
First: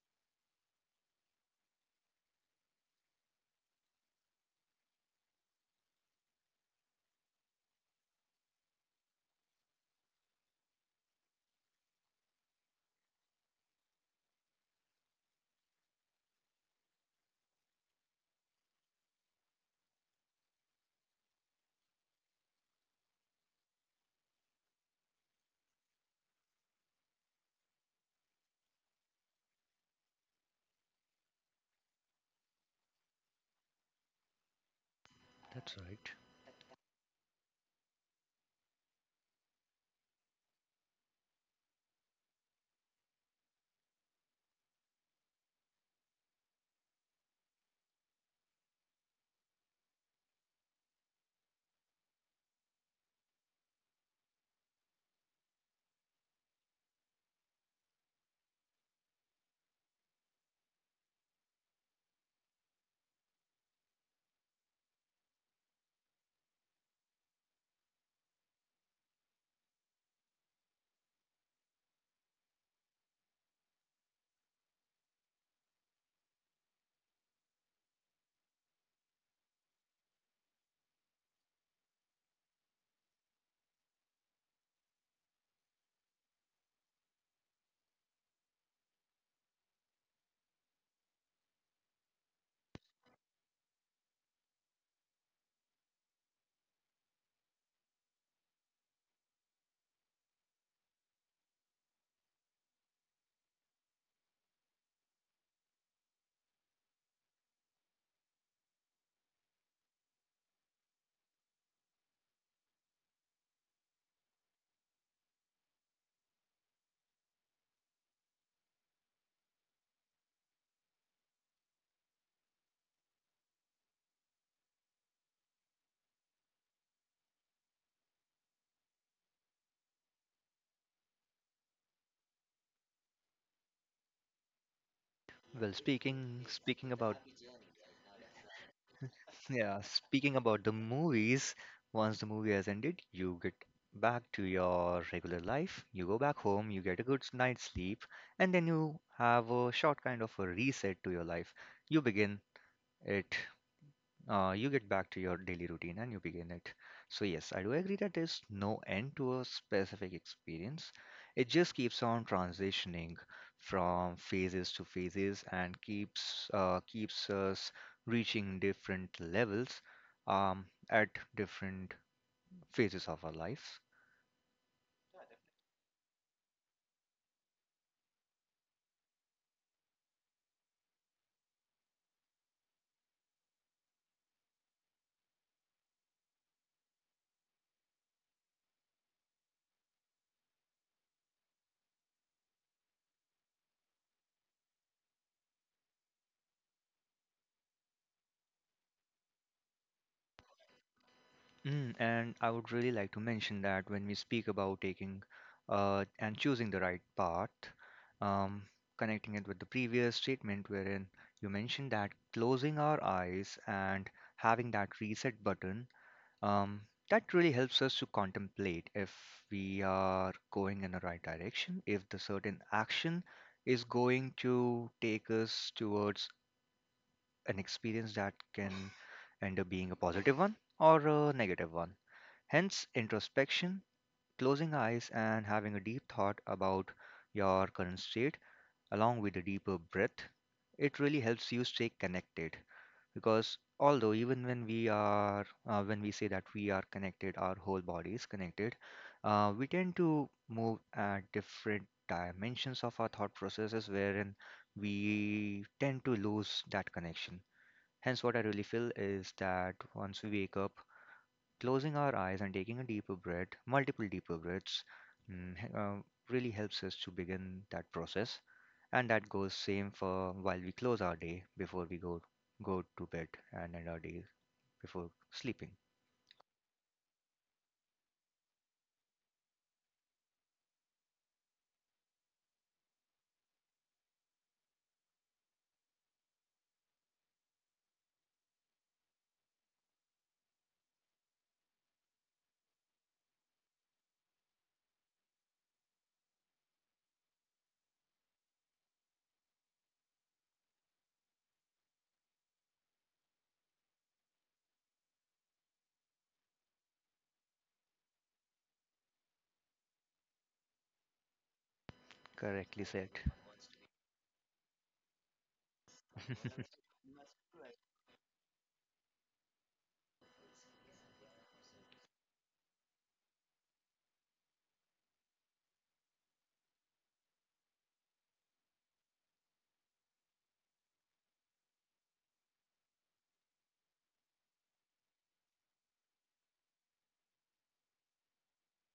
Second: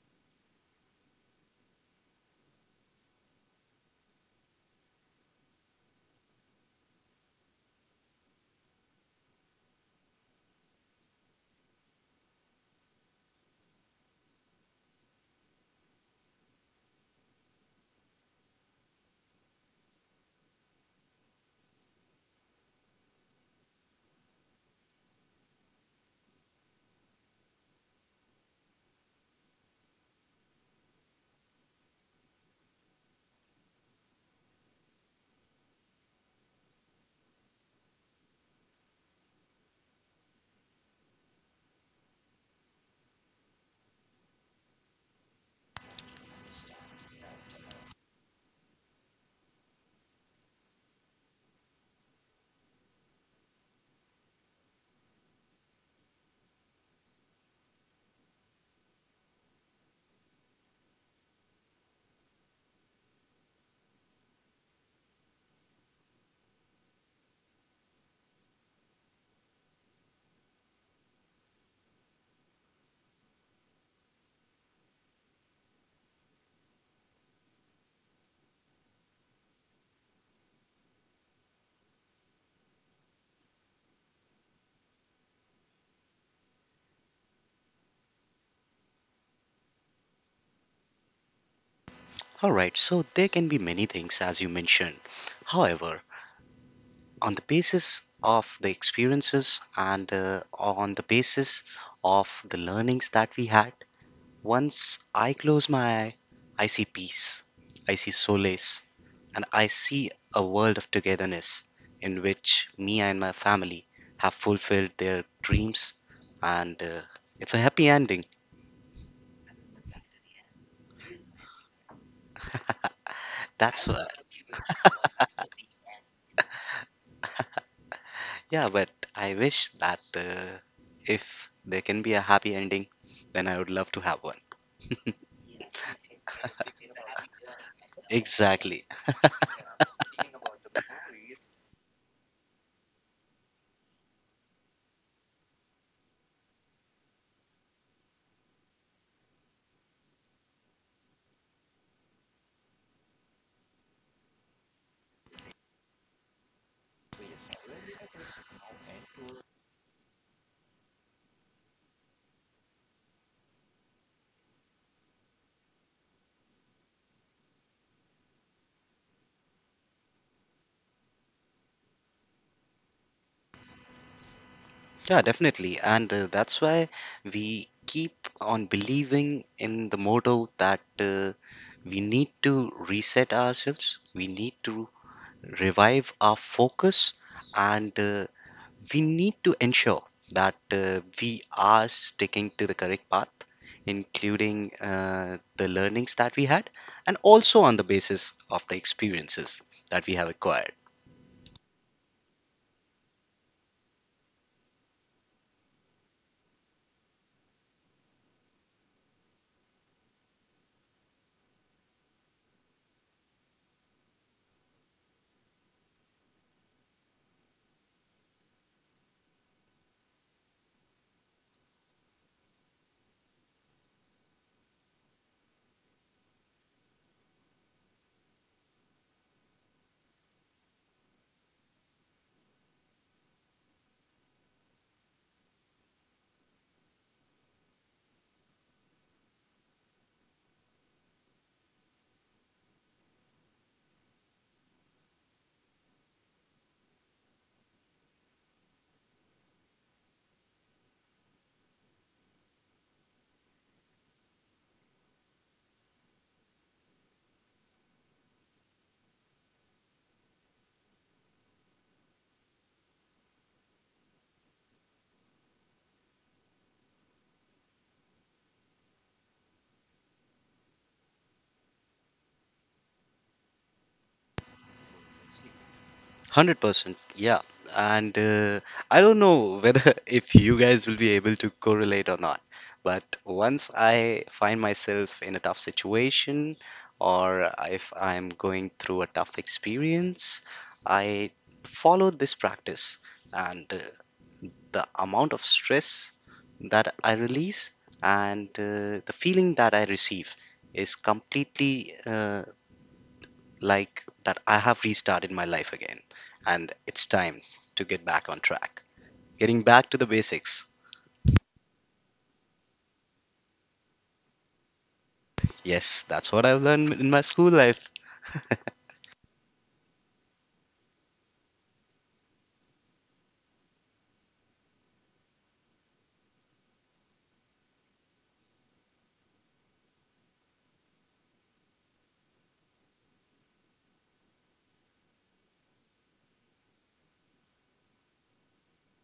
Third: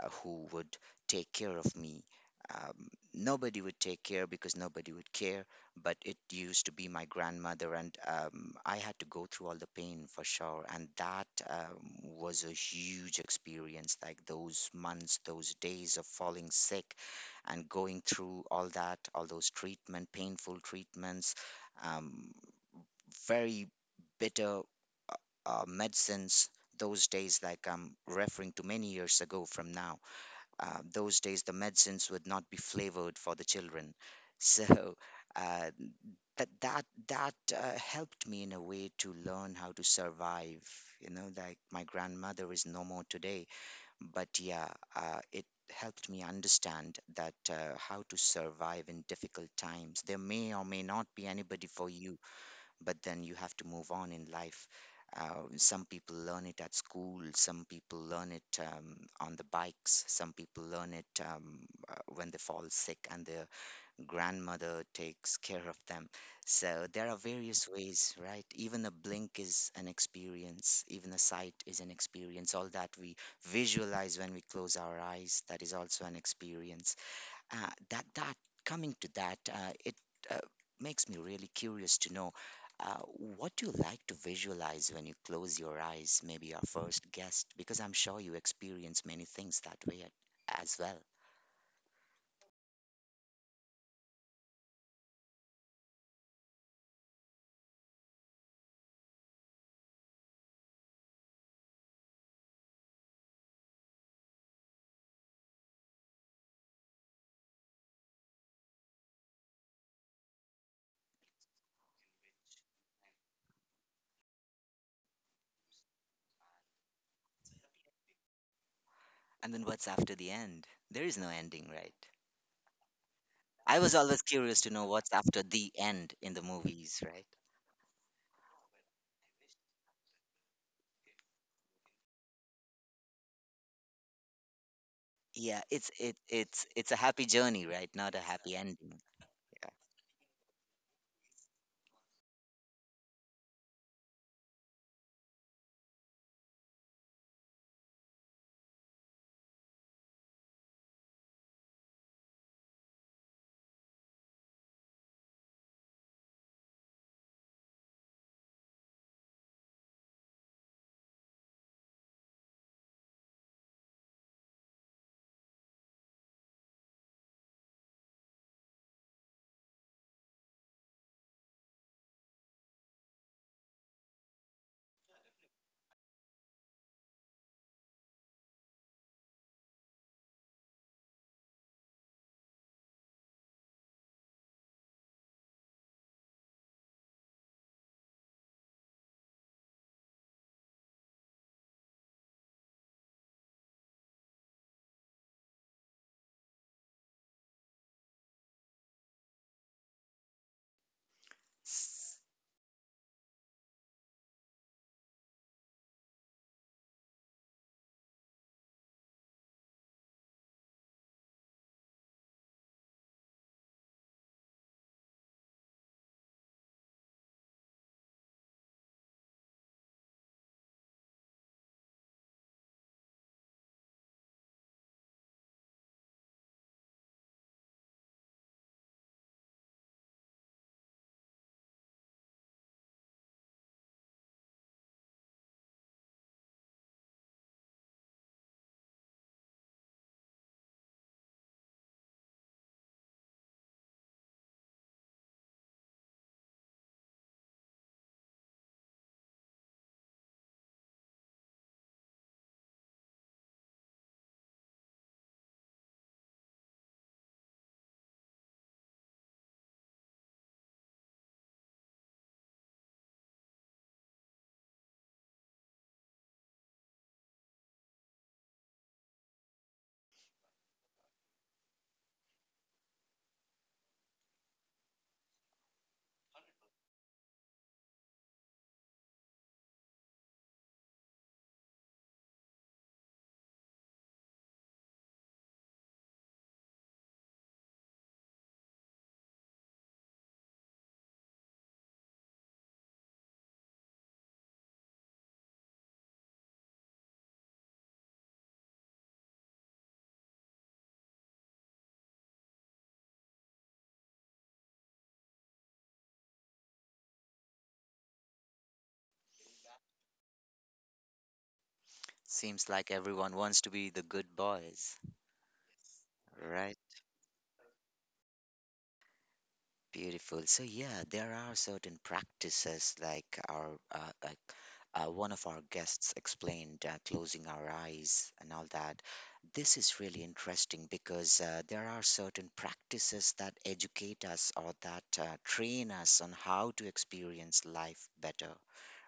[SPEAKER 1] uh, who would take care of me. Um, Nobody would take care because nobody would care, but it used to be my grandmother, and I had to go through all the pain for sure. And that, was a huge experience, like those months, those days of falling sick and going through all that, all those treatment, painful treatments, um, very bitter medicines. Those days, like I'm referring to many years ago from now. Those days the medicines would not be flavored for the children, so uh,
[SPEAKER 2] that's right.
[SPEAKER 1] that helped me in a way to learn how to survive. Like, my grandmother is no more today, but yeah, it helped me understand that, how to survive in difficult times. There may or may not be anybody for you, but then you have to move on in life. Some people learn it at school, some people learn it on the bikes, some people learn it when they fall sick and their grandmother takes care of them. So there are various ways, right? Even a blink is an experience, even a sight is an experience. All that we visualize when we close our eyes, that is also an experience. That coming to that, it uh, makes me really curious to know, uh, what do you like to visualize when you close your eyes, maybe our first guest, because I'm sure you experience many things that way, as well.
[SPEAKER 3] All right, so there can be many things as you mentioned. However, on the basis of the experiences and on the basis of the learnings that we had, once I close my eye, I see peace, I see solace, and I see a world of togetherness in which me and my family have fulfilled their dreams, and it's a happy ending.
[SPEAKER 1] And then what's after the end? There is no ending, right? I
[SPEAKER 3] That's
[SPEAKER 1] was
[SPEAKER 3] what.
[SPEAKER 1] always curious to know what's after the end in the movies, right?
[SPEAKER 3] Yeah, but I wish that if there can be a happy ending, then I would love to have one.
[SPEAKER 1] Yeah,
[SPEAKER 2] Well,
[SPEAKER 1] it's it
[SPEAKER 2] speaking
[SPEAKER 1] it's a
[SPEAKER 2] about
[SPEAKER 1] happy journey, right? Not a happy
[SPEAKER 3] Exactly.
[SPEAKER 1] ending.
[SPEAKER 2] yeah, speaking about the movies, once the movie has ended, you get back to your regular life. You go back home, you get a good night's sleep, and then you have a short kind of a reset to your life. You begin it you get back to your daily routine and you begin it. So, yes, I do agree that there's no end to a specific experience. It just keeps on transitioning from phases to phases and keeps keeps us reaching different levels at different phases of our lives.
[SPEAKER 3] Yeah, definitely. And that's why we keep on believing in the motto that we need to reset ourselves, we need to revive our focus, and we need to ensure that we are sticking to the correct path, including the learnings that we had, and also on the basis of the experiences that we have acquired.
[SPEAKER 2] Mm,
[SPEAKER 1] S-
[SPEAKER 2] and I would really like to mention that when we speak about taking and choosing the right path, um, connecting it with the previous statement wherein you mentioned that closing our eyes and having that reset button, um, that really helps us to contemplate if we are going in the right direction, if the certain action is going to take us towards an experience that can end up being a positive one or a negative one. Hence, introspection, closing eyes, and having a deep thought about your current state, along with a deeper breath, it really helps you stay connected. Because although even when we are, when we say that we are connected, our whole body is connected, we tend to move at different dimensions of our thought processes, wherein we tend to lose that connection. Hence, what I really feel is that once we wake up, closing our eyes and taking a deeper breath, multiple deeper breaths, mm, he- uh, really helps us to begin that process. And that goes same for while we close our day before we go to bed and end our day before sleeping.
[SPEAKER 3] 100%, yeah. And I don't know whether if you guys will be able to correlate or not, but once I find myself in a tough situation or if I'm going through a tough experience, I follow this practice, and the amount of stress that I release and the feeling that I receive is completely like that I have restarted my life again, and it's time to get back on track. Getting back to the basics.
[SPEAKER 1] seems like
[SPEAKER 2] Correctly said.
[SPEAKER 1] everyone wants to be the good boys,
[SPEAKER 3] Yes, that's what I've
[SPEAKER 1] right?
[SPEAKER 3] learned in my school life.
[SPEAKER 1] Beautiful. So yeah, there are certain practices like our, like one of our guests explained, closing our eyes and all that. This is really interesting, because there are certain practices that educate us, or that train us on how to experience life better,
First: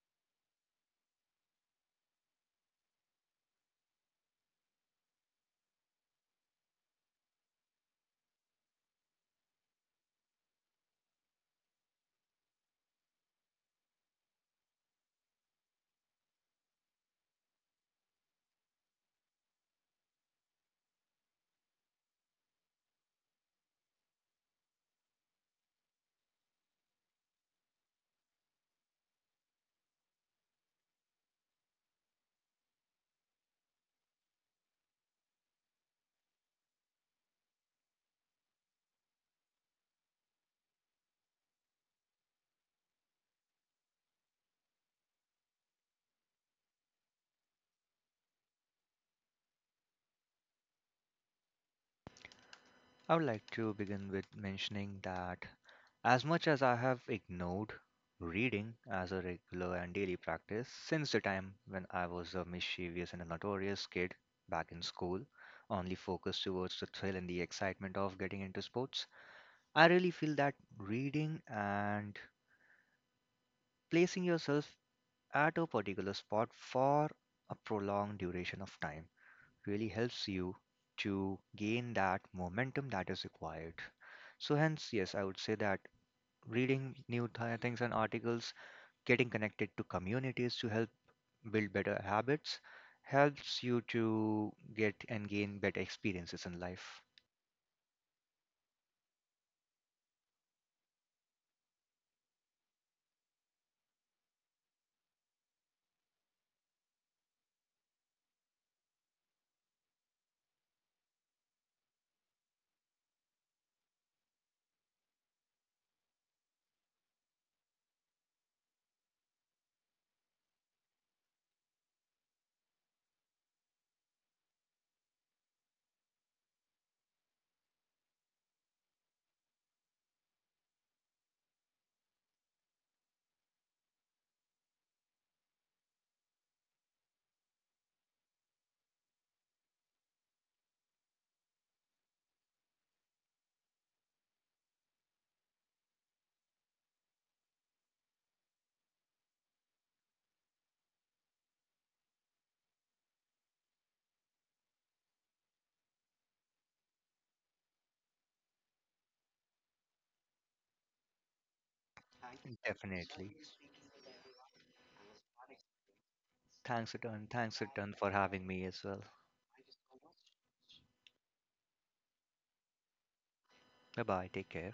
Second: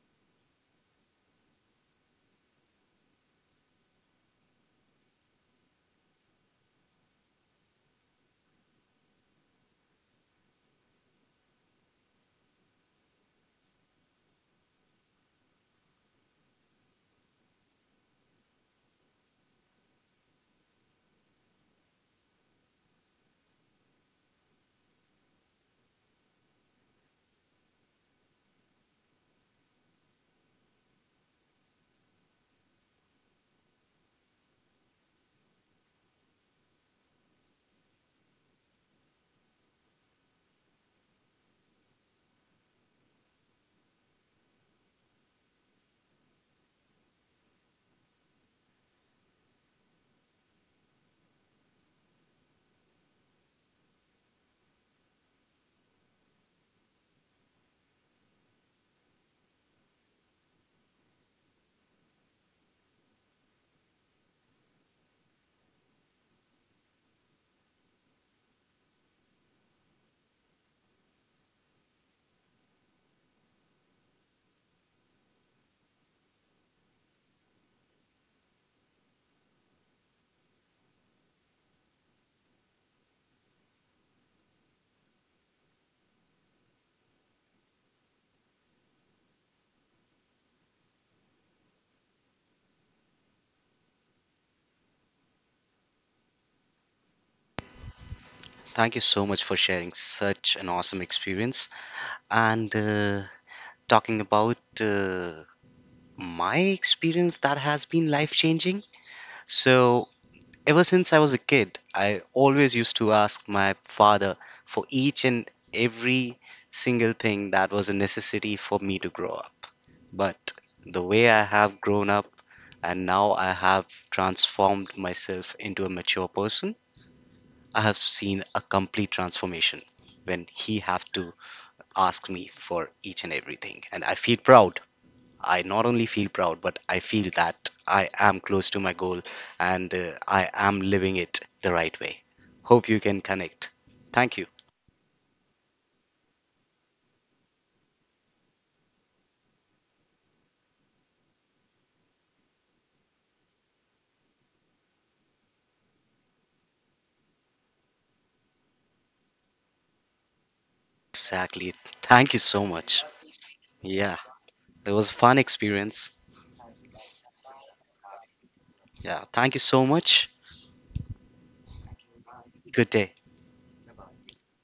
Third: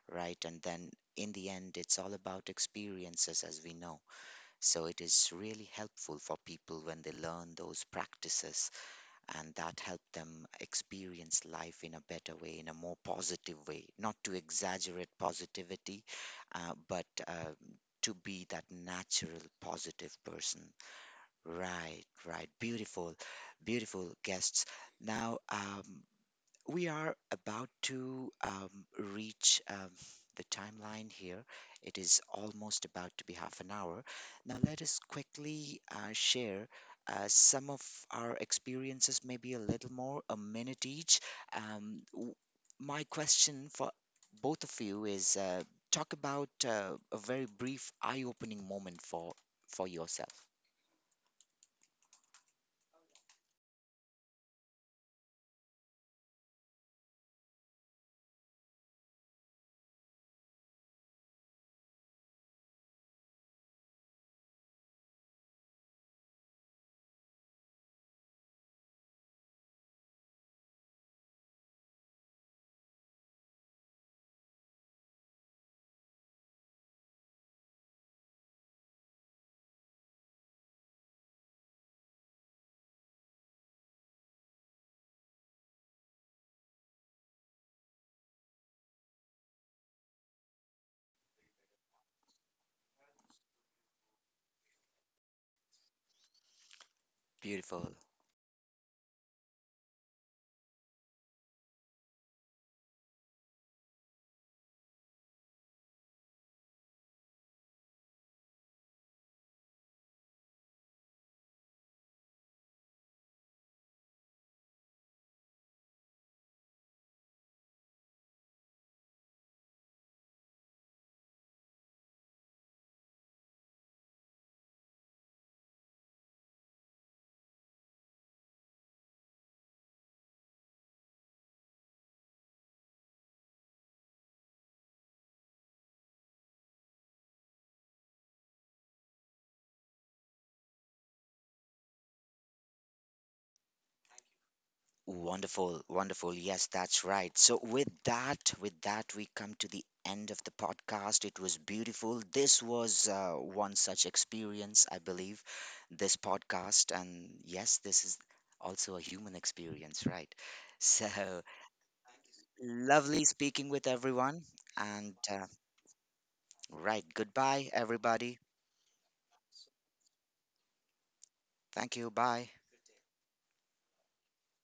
[SPEAKER 1] right? And then in the end, it's all about experiences, as we know. So it is really helpful for people when they learn those practices, and that helped them experience life in a better way, in a more positive way. Not to exaggerate positivity, but, to be that natural, positive person. Right, right. Beautiful, beautiful guests. Now, we are about to reach the timeline here. It is almost about to be half an hour. Now, let us quickly share some of our experiences, maybe a little more, a minute each. Um, w- my question for both of you is, talk about a very brief eye opening moment for, yourself.
[SPEAKER 2] I would like to begin with mentioning that as much as I have ignored reading as a regular and daily practice since the time when I was a mischievous and a notorious kid back in school, only focused towards the thrill and the excitement of getting into sports, I really feel that reading and placing yourself at a particular spot for a prolonged duration of time really helps you to gain that momentum that is required. So, hence, yes, I would say that reading new things and articles, getting connected to communities to help build better habits, helps you to get and gain better experiences in life.
[SPEAKER 1] Beautiful.
[SPEAKER 3] Thank you so much for sharing such an awesome experience, and talking about my experience that has been life changing. So, ever since I was a kid, I always used to ask my father for each and every single thing that was a necessity for me to grow up. But the way I have grown up and now I have transformed myself into a mature person, I have seen a complete transformation when he have to ask me for each and everything, and I feel proud. I not only feel proud, but I feel that I am close to my goal, and I am living it the right way. Hope you can connect. Thank you.
[SPEAKER 1] Wonderful, wonderful. Yes, that's right. So with that, we come to the end of the podcast. It was beautiful. This was one such experience, I believe, this podcast. And yes, this is also a human experience, right? So
[SPEAKER 3] Exactly. Thank you so much.
[SPEAKER 1] lovely
[SPEAKER 2] Definitely.
[SPEAKER 1] speaking with
[SPEAKER 3] Yeah,
[SPEAKER 1] everyone.
[SPEAKER 3] it was a
[SPEAKER 1] And
[SPEAKER 3] fun experience.
[SPEAKER 2] Thanks,
[SPEAKER 1] right,
[SPEAKER 2] Return. Thanks,
[SPEAKER 1] goodbye,
[SPEAKER 2] Return, for having
[SPEAKER 1] everybody.
[SPEAKER 2] me as well.
[SPEAKER 3] Yeah, thank you so much.
[SPEAKER 1] Thank you. Bye.
[SPEAKER 3] Good day.
[SPEAKER 2] Bye bye. Take care.